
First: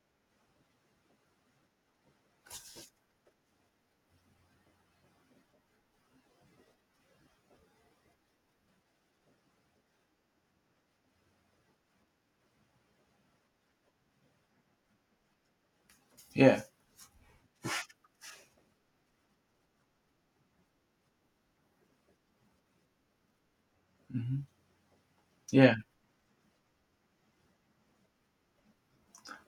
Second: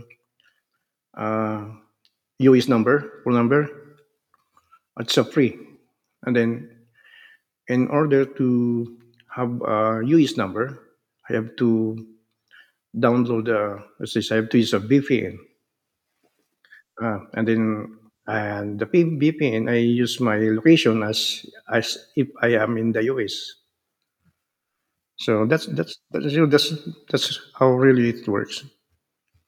Speaker 1: uh, UE's number phone number, it's a free, and then in order to have number I have to download let's say I have to use a VPN,
Speaker 2: Yeah,
Speaker 1: and then and the VPN I use my location as if I am in the US.
Speaker 2: hmm
Speaker 1: So that's
Speaker 2: yeah.
Speaker 1: you know, that's how really it works.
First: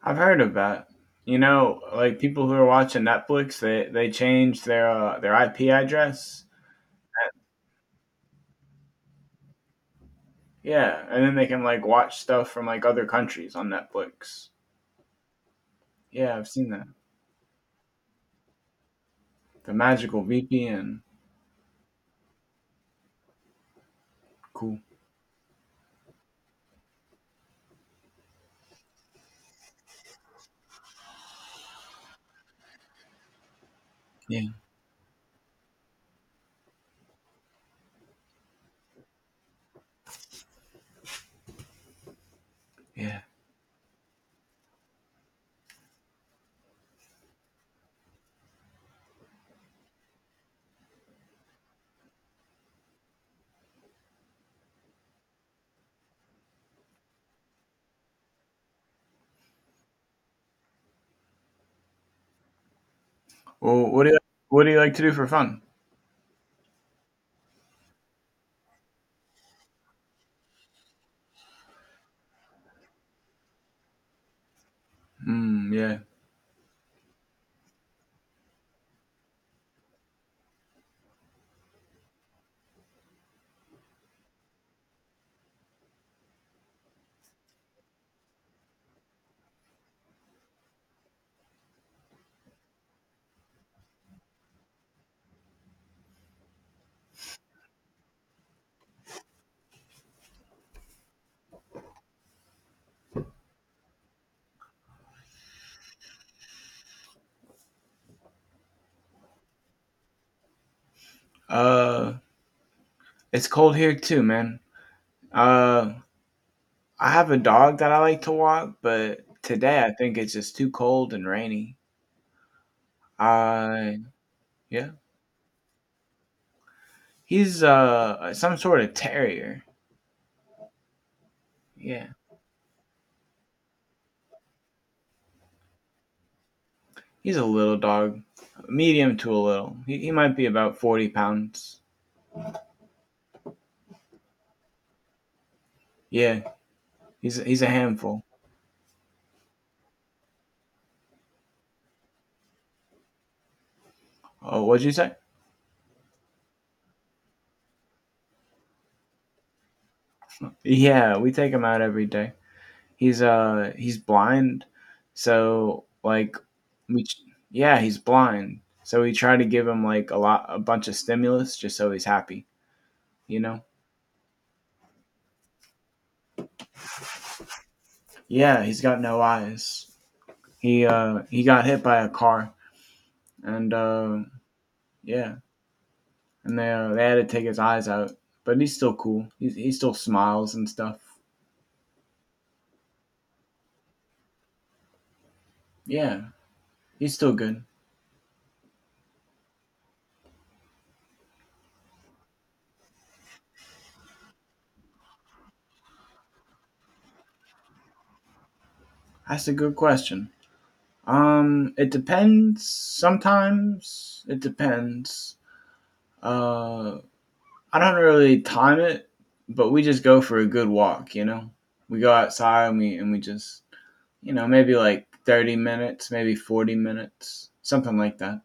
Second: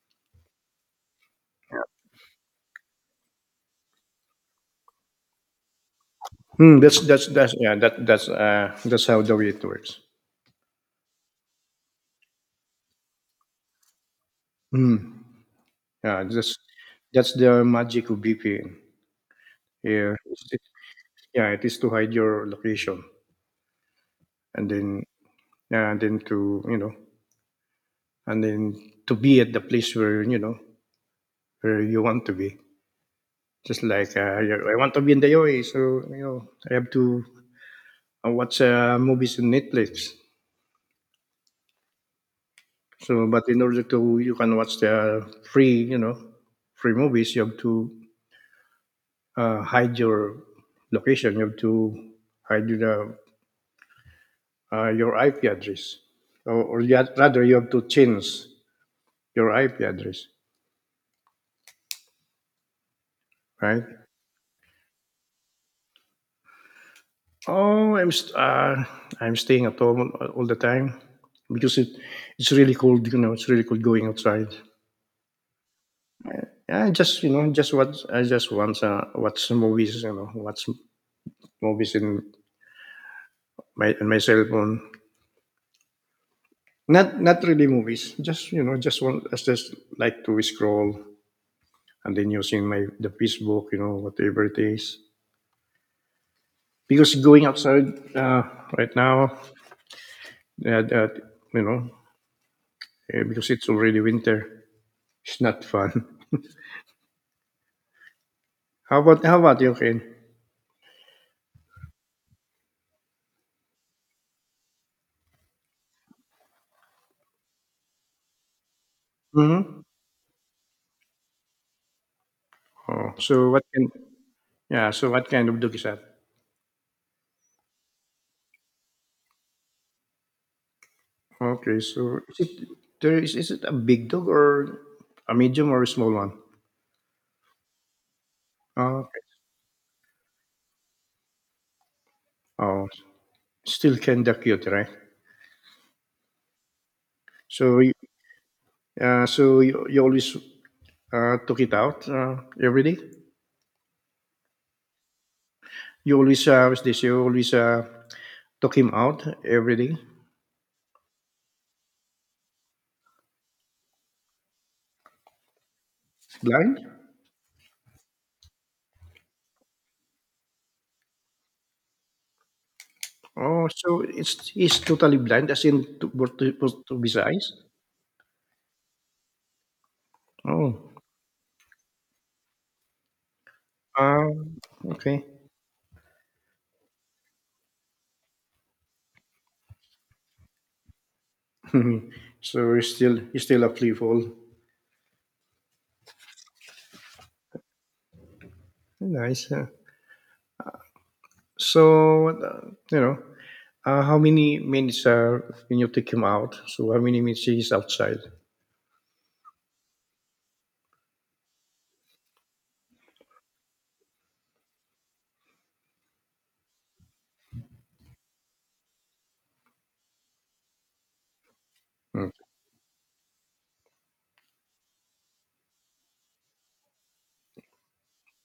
Speaker 2: I've heard of that. You know, like people who are watching Netflix, they change their IP address.
Speaker 1: Mm, that's yeah that that's how the way it works.
Speaker 2: Yeah, and then they can like watch stuff from like other countries on Netflix.
Speaker 1: Mm, yeah,
Speaker 2: Yeah, I've seen that.
Speaker 1: that's the magic of VPN.
Speaker 2: The
Speaker 1: Yeah,
Speaker 2: magical
Speaker 1: it's- it,
Speaker 2: VPN.
Speaker 1: yeah, it is to hide your location and
Speaker 2: Cool.
Speaker 1: then yeah, and then to you know and then to be at the place where you know where you want to be. Just like
Speaker 2: Yeah.
Speaker 1: I want to be in the UAE, so you know I have to watch movies on Netflix.
Speaker 2: Yeah.
Speaker 1: So, but in order to you can watch the free, you know, free movies, you have to hide your location. You have to hide the, your IP address, or, rather, you have to change your IP address, right?
Speaker 2: Well, what do you like to do for fun?
Speaker 1: Oh, I'm staying at home all the time because it, it's really cold. You know, it's really cold going outside.
Speaker 2: Mm, yeah.
Speaker 1: Yeah, I just you know just watch I just want watch movies. You know, watch movies in my cell phone. Not not really movies. Just you know, just one. I just like to scroll and then using my the Facebook, you know, whatever it is. Because going outside right now, that you know, because it's already winter, it's not fun. How about you, Ken?
Speaker 2: Uh, it's cold here too, man. Uh, I have a dog that I like to walk, but today
Speaker 1: Mm-hmm.
Speaker 2: I think it's just too cold and rainy.
Speaker 1: Oh, so what can
Speaker 2: Uh, yeah.
Speaker 1: yeah? So what kind of dog is that?
Speaker 2: He's some sort of terrier.
Speaker 1: Okay,
Speaker 2: Yeah.
Speaker 1: so is it there is it a big dog or a medium or a small one?
Speaker 2: He's a little dog,
Speaker 1: Oh,
Speaker 2: medium
Speaker 1: okay.
Speaker 2: to a little. He might be about 40 pounds.
Speaker 1: Oh, still kinda cute, right?
Speaker 2: Yeah. He's a
Speaker 1: So
Speaker 2: handful.
Speaker 1: So you always took it out every day.
Speaker 2: Oh, what'd you say?
Speaker 1: You always was this. You always took him out every day.
Speaker 2: Yeah, we take him out every day. He's blind, so like
Speaker 1: Blind.
Speaker 2: we ch- yeah, he's blind. So we try to give him like a bunch of stimulus just so he's happy, you know.
Speaker 1: Oh, so it's he's totally blind, as in to, to his eyes.
Speaker 2: Yeah, he's got no eyes.
Speaker 1: Oh,
Speaker 2: He got hit by a car and
Speaker 1: um, okay.
Speaker 2: yeah, and they had to take his eyes out, but he's still cool. He still smiles and stuff.
Speaker 1: so he's still a playful.
Speaker 2: Yeah, he's still good.
Speaker 1: Nice, huh? So you know, how many minutes when you take him out? So how many minutes he's outside?
Speaker 2: That's a good question. It depends. Sometimes it depends. Uh, I don't really time it, but we just go for a good walk, you know? We go
Speaker 1: Hmm.
Speaker 2: outside and we just you know, maybe like 30 minutes, maybe 40 minutes, something like that.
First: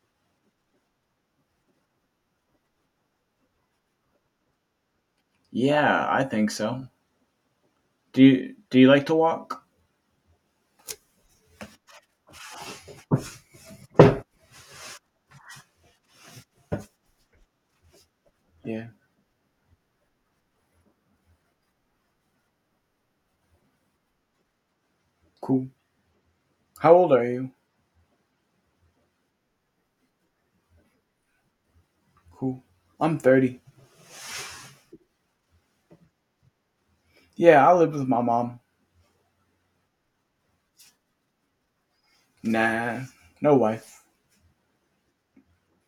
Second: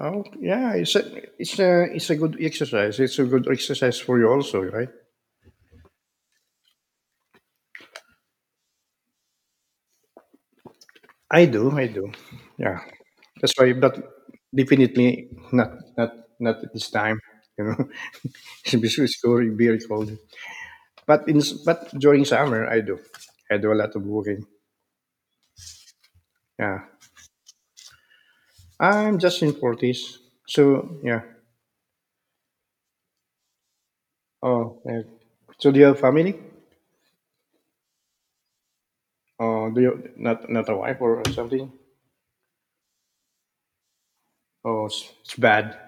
Speaker 1: Oh, yeah, it's a good exercise. It's a good exercise for you also, right?
Speaker 2: Yeah, I think so. Do you like to walk?
Speaker 1: I do, I do. Yeah, that's why. But definitely not, not at this time. You know, it's
Speaker 2: Yeah.
Speaker 1: very very cold. But during summer, I do. I do a lot of walking.
Speaker 2: Cool.
Speaker 1: Yeah,
Speaker 2: How old are you?
Speaker 1: I'm just in forties. So yeah.
Speaker 2: Cool. I'm 30.
Speaker 1: Oh, yeah. So do you have family?
Speaker 2: Yeah, I live with my mom.
Speaker 1: Or do you not, not a wife or something?
Speaker 2: Nah. No wife.
Speaker 1: Oh, it's bad.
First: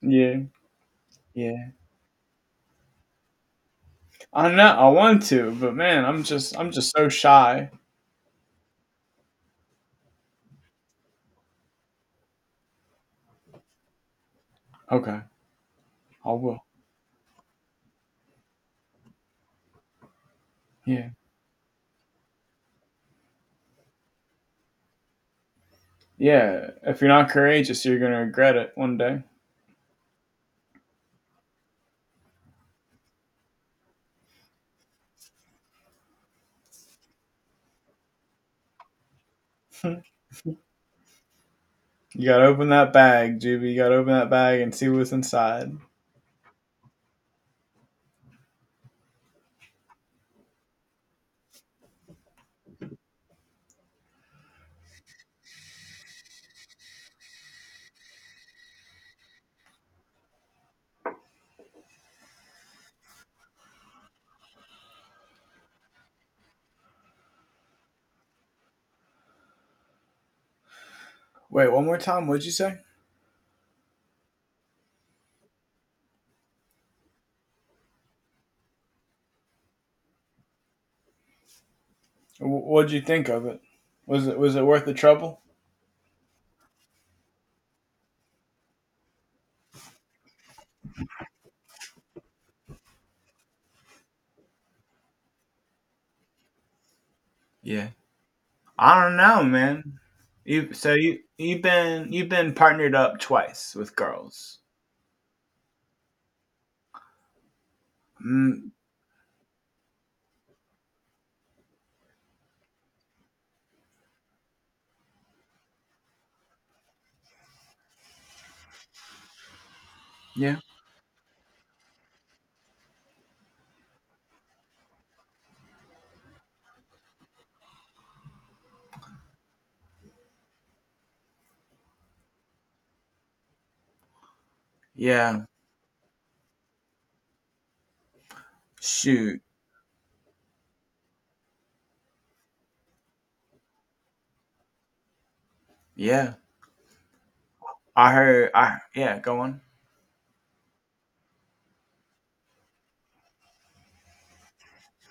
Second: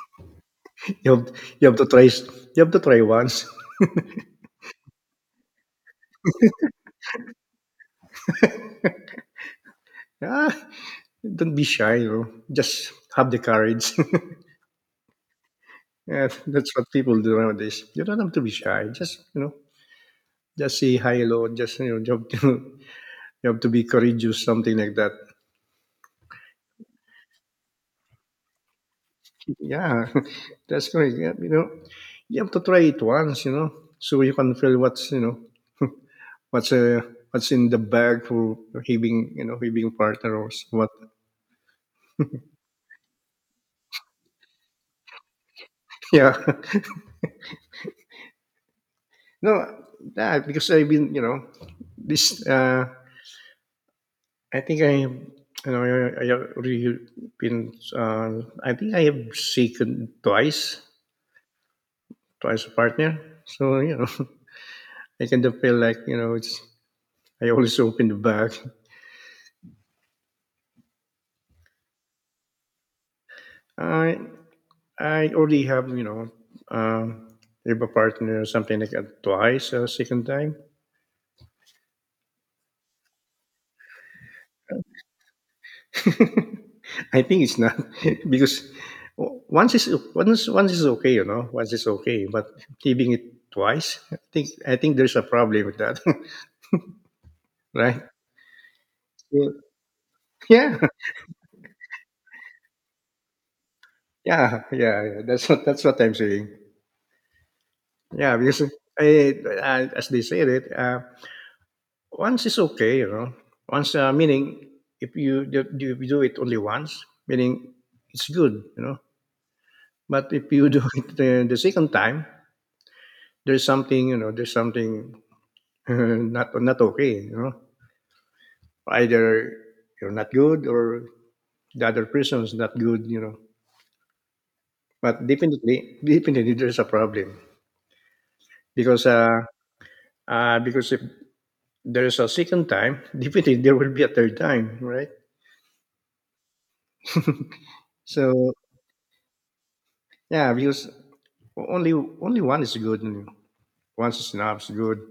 Speaker 2: Yeah.
Speaker 1: You have you
Speaker 2: Yeah.
Speaker 1: have to try s- you have to try once.
Speaker 2: I know I want to, but man, I'm just so shy.
Speaker 1: Ah, don't be shy, you know. Just have the courage.
Speaker 2: Okay.
Speaker 1: Yeah,
Speaker 2: I will.
Speaker 1: that's what people do nowadays. You don't have to be shy. Just you know, just say
Speaker 2: Yeah.
Speaker 1: hi, hello. Just, you have to, you have to be courageous, something like that.
Speaker 2: Yeah, if you're not courageous, you're gonna regret it one day.
Speaker 1: Yeah, that's correct. Yeah, you have to try it once, so you can feel what's what's what's in the bag for having having
Speaker 2: You
Speaker 1: partner or what.
Speaker 2: gotta open that bag, Juby. You gotta open that bag and see what's inside.
Speaker 1: Yeah. No, yeah, because I've been, this. I think I have really been. I think I have shaken twice, twice a partner. So, I kind of feel like, it's. I always open the bag.
Speaker 2: Wait, one more time. What'd you say?
Speaker 1: I I already have, um, have a partner or something like that twice a second time.
Speaker 2: What'd you think of it? Was it worth the trouble?
Speaker 1: I think it's not because once is once is okay, once is okay, but giving it twice, I think there's a problem with that,
Speaker 2: Yeah,
Speaker 1: right?
Speaker 2: I don't know,
Speaker 1: Yeah,
Speaker 2: man.
Speaker 1: yeah,
Speaker 2: You've been partnered up twice with girls.
Speaker 1: yeah. That's what I'm saying. Yeah, because
Speaker 2: Mm,
Speaker 1: I, as they said it, once is okay, Once meaning if you you do it only once, meaning it's good, But if
Speaker 2: yeah,
Speaker 1: you do it the second time, there's something, there's something not okay, Either you're not good or the other person is not good, But
Speaker 2: yeah.
Speaker 1: definitely, definitely there's a problem because uh,
Speaker 2: Shoot,
Speaker 1: because if there's a second time, definitely there will be a third time, right?
Speaker 2: yeah. I heard.
Speaker 1: So
Speaker 2: I yeah. Go on.
Speaker 1: yeah, because only one is good, and one is not good.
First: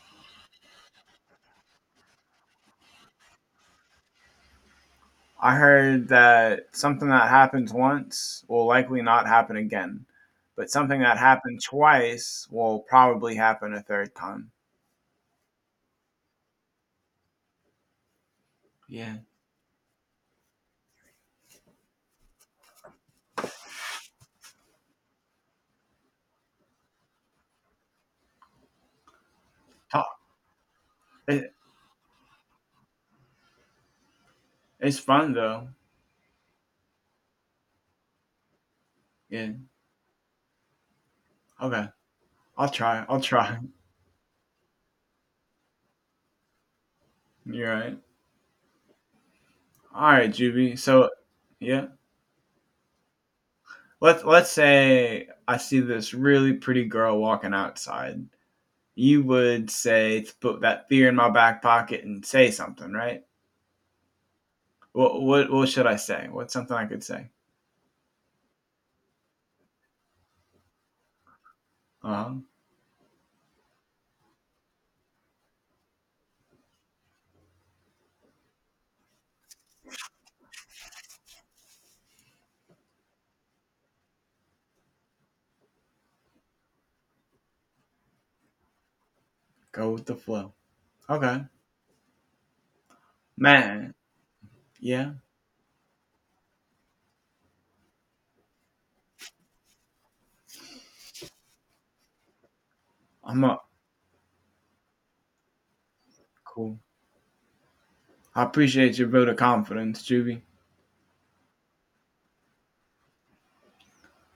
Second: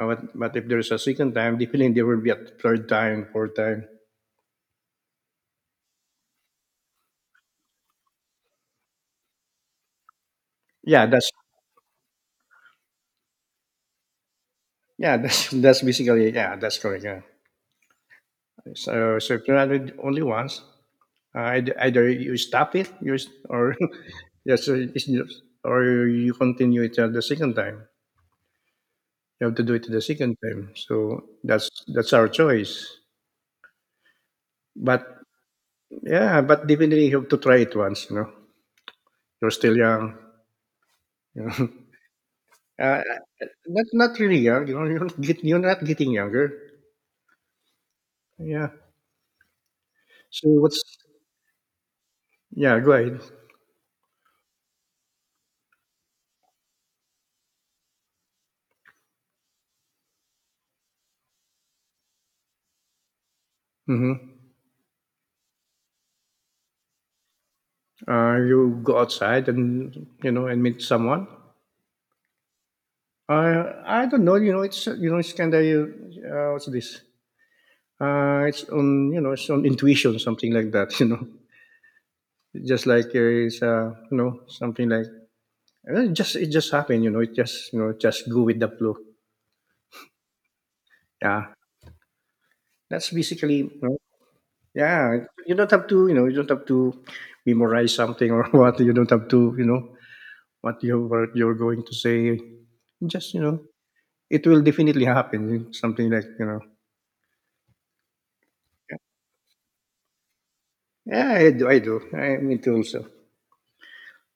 Speaker 1: But if there's a second time, definitely there will be a third time, fourth time.
Speaker 2: I heard that something that happens once will likely not happen again, but something
Speaker 1: Yeah,
Speaker 2: that
Speaker 1: that's
Speaker 2: happened twice will probably happen a third time.
Speaker 1: yeah, that's that's basically yeah, that's correct. Yeah.
Speaker 2: Yeah.
Speaker 1: So if you're not only once, either you stop it or or you continue it at the second time, you have to do it the
Speaker 2: Ta-
Speaker 1: second time, so
Speaker 2: it-
Speaker 1: that's our choice,
Speaker 2: It's
Speaker 1: but
Speaker 2: fun though.
Speaker 1: yeah, but definitely you have to try it once,
Speaker 2: Yeah.
Speaker 1: you're still young, you know.
Speaker 2: Okay. I'll
Speaker 1: uh,
Speaker 2: try. I'll try.
Speaker 1: not really young, you're not, get, you're not getting younger.
Speaker 2: You're right.
Speaker 1: Yeah.
Speaker 2: All right,
Speaker 1: So
Speaker 2: Juby.
Speaker 1: what's
Speaker 2: So, yeah.
Speaker 1: yeah, go ahead.
Speaker 2: Let's say I see this really pretty girl walking outside. You would say to put that fear in my back pocket and say something, right?
Speaker 1: Hmm.
Speaker 2: What should I say? What's something I could say?
Speaker 1: You go outside and and meet someone.
Speaker 2: Uh huh.
Speaker 1: I don't know. It's, it's kind of what's this? It's on, it's on intuition, something like that. Just like it's, something like it just happened. It just, just go with the flow.
Speaker 2: Go with the flow. Okay.
Speaker 1: Yeah, that's basically.
Speaker 2: Man, yeah,
Speaker 1: Yeah, you don't have to, you don't have to memorize something or what. You don't have to what you're going to say. Just,
Speaker 2: I'm up.
Speaker 1: it will definitely happen. Something like.
Speaker 2: Cool. I appreciate your vote of confidence, Juvie.
Speaker 1: Yeah, I do. I do. I'm into also.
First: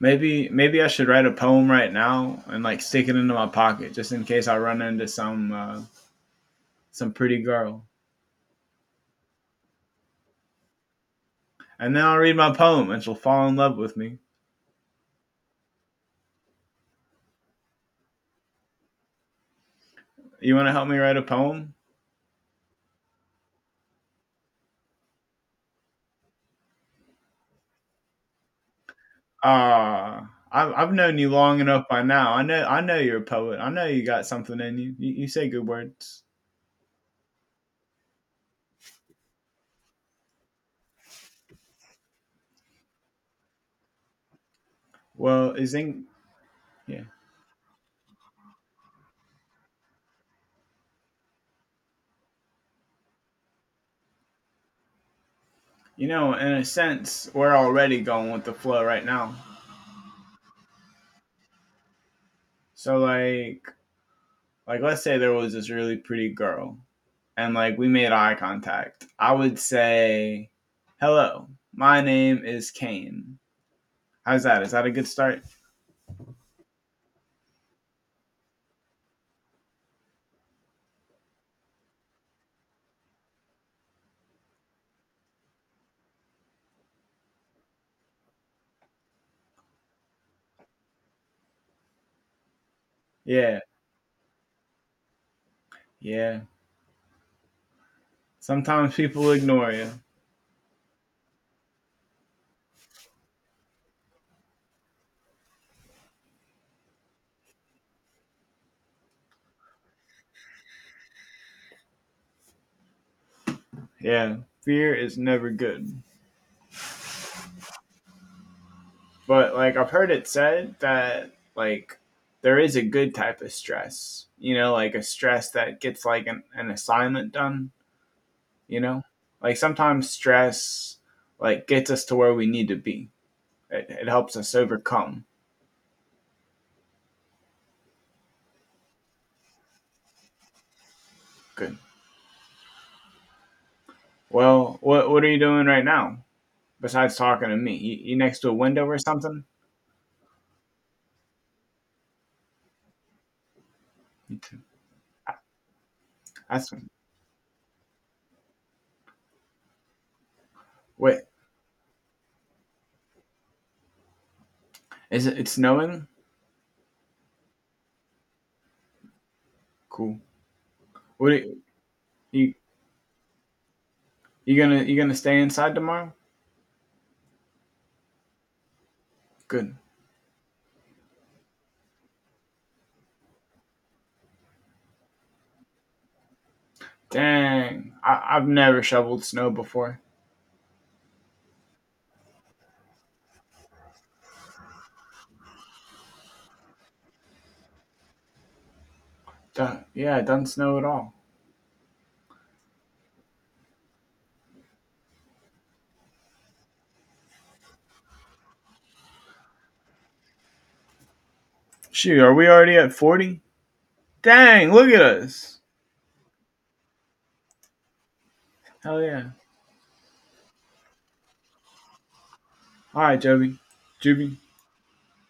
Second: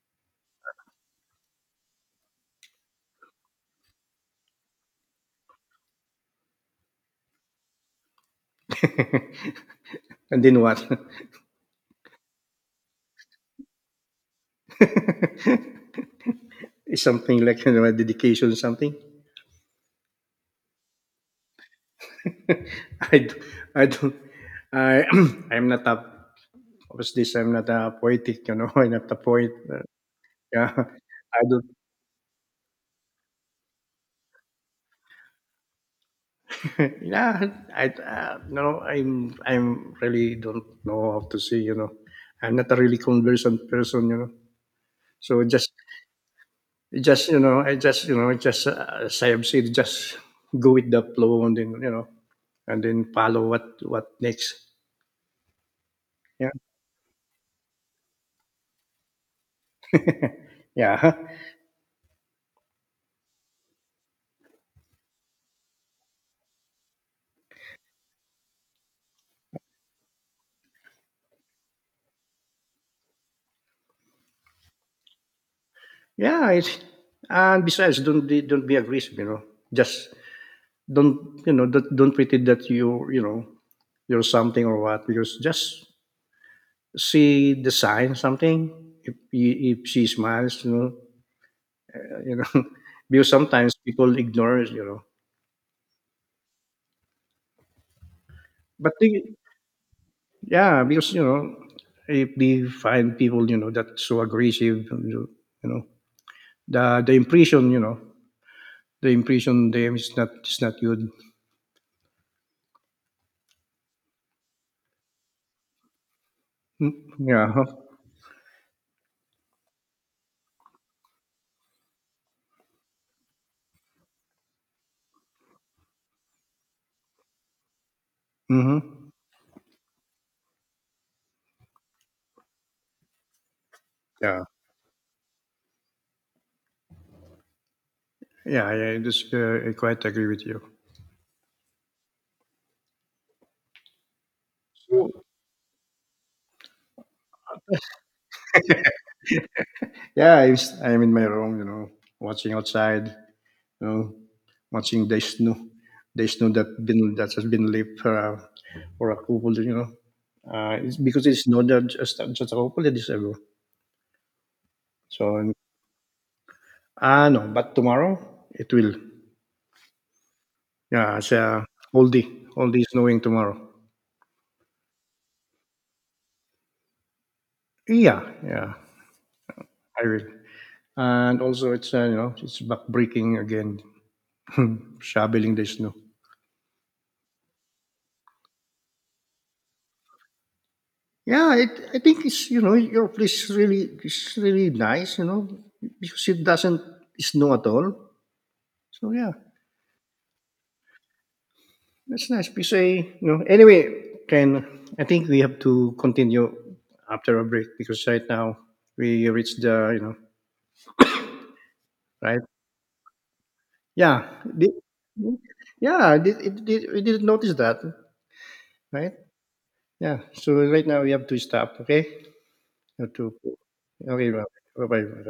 Speaker 2: Maybe I should write a poem right now and like stick it into my pocket just in case I run into some pretty girl.
Speaker 1: And then what?
Speaker 2: And then I'll read my poem and she'll fall in love with me.
Speaker 1: It's something like, dedication, something.
Speaker 2: You want to help me write a poem?
Speaker 1: I, d- I don't. I I'm not a obviously I'm not a poetic. I'm not a poet.
Speaker 2: Ah,
Speaker 1: Yeah,
Speaker 2: I've known you
Speaker 1: I
Speaker 2: long
Speaker 1: don't.
Speaker 2: enough by now. I know you're a poet. I know you got something in you. You say good words.
Speaker 1: Yeah, I no. I'm really don't know how to say. I'm not a really conversant person. So
Speaker 2: Well, is in yeah.
Speaker 1: just, I just you know, just as I have said, just go with the flow and then, and then follow what next.
Speaker 2: You know,
Speaker 1: Yeah,
Speaker 2: in a sense, we're already going with the flow right now.
Speaker 1: yeah.
Speaker 2: So like let's say there was this really pretty girl and like we made eye contact. I would say, "Hello. My name is Kane." How's that? Is that a good start?
Speaker 1: Yeah, it's and besides, don't be aggressive. Just don't don't pretend that you know you're something or what. Because just see the sign something. If she smiles, uh, you know, because
Speaker 2: Yeah.
Speaker 1: sometimes people ignore it.
Speaker 2: Yeah.
Speaker 1: But
Speaker 2: Sometimes
Speaker 1: they,
Speaker 2: people ignore you.
Speaker 1: yeah, because if they find people that so aggressive, know, the impression the impression them is not good.
Speaker 2: Yeah. Fear is never good.
Speaker 1: Mm, yeah. Huh?
Speaker 2: But like I've heard it said that like there is a good type of stress. You know, like a stress that gets like an assignment done, you know,
Speaker 1: Mhm.
Speaker 2: like sometimes stress like gets us to where we need to be. It helps
Speaker 1: Yeah.
Speaker 2: us overcome.
Speaker 1: I just I quite agree with you.
Speaker 2: Good. Well,
Speaker 1: So,
Speaker 2: what are you doing right now besides talking to me? You next to a window or something?
Speaker 1: yeah, I am in my room, watching outside, you know,
Speaker 2: Me too.
Speaker 1: watching the snow that
Speaker 2: That's
Speaker 1: been that has been left for a couple, it's
Speaker 2: wait
Speaker 1: because it's not that just a couple of days ago.
Speaker 2: Is
Speaker 1: So
Speaker 2: it, it's snowing?
Speaker 1: ah no, but tomorrow it will.
Speaker 2: Cool.
Speaker 1: Yeah,
Speaker 2: what
Speaker 1: it's
Speaker 2: are you,
Speaker 1: a
Speaker 2: you
Speaker 1: whole day snowing tomorrow.
Speaker 2: you gonna stay inside tomorrow?
Speaker 1: Yeah, yeah,
Speaker 2: Good.
Speaker 1: I will. And also, it's, it's back breaking again, shoveling the snow.
Speaker 2: Dang, I've never shoveled snow before.
Speaker 1: Yeah, it, I think it's your place really is really nice, because it doesn't snow at all. So yeah,
Speaker 2: Duh, yeah, it doesn't snow at all.
Speaker 1: that's nice. Because I, you know, anyway, can I think we have to continue after a break because right now we reached the.
Speaker 2: Shoot, are
Speaker 1: Right.
Speaker 2: we already at 40?
Speaker 1: Yeah,
Speaker 2: Dang,
Speaker 1: the-
Speaker 2: look at us.
Speaker 1: yeah, it, we didn't notice that,
Speaker 2: Hell
Speaker 1: right?
Speaker 2: yeah.
Speaker 1: Yeah. So right now we have to stop. Okay,
Speaker 2: All
Speaker 1: have
Speaker 2: right,
Speaker 1: to.
Speaker 2: Joby.
Speaker 1: Okay,
Speaker 2: Juby.
Speaker 1: bye bye.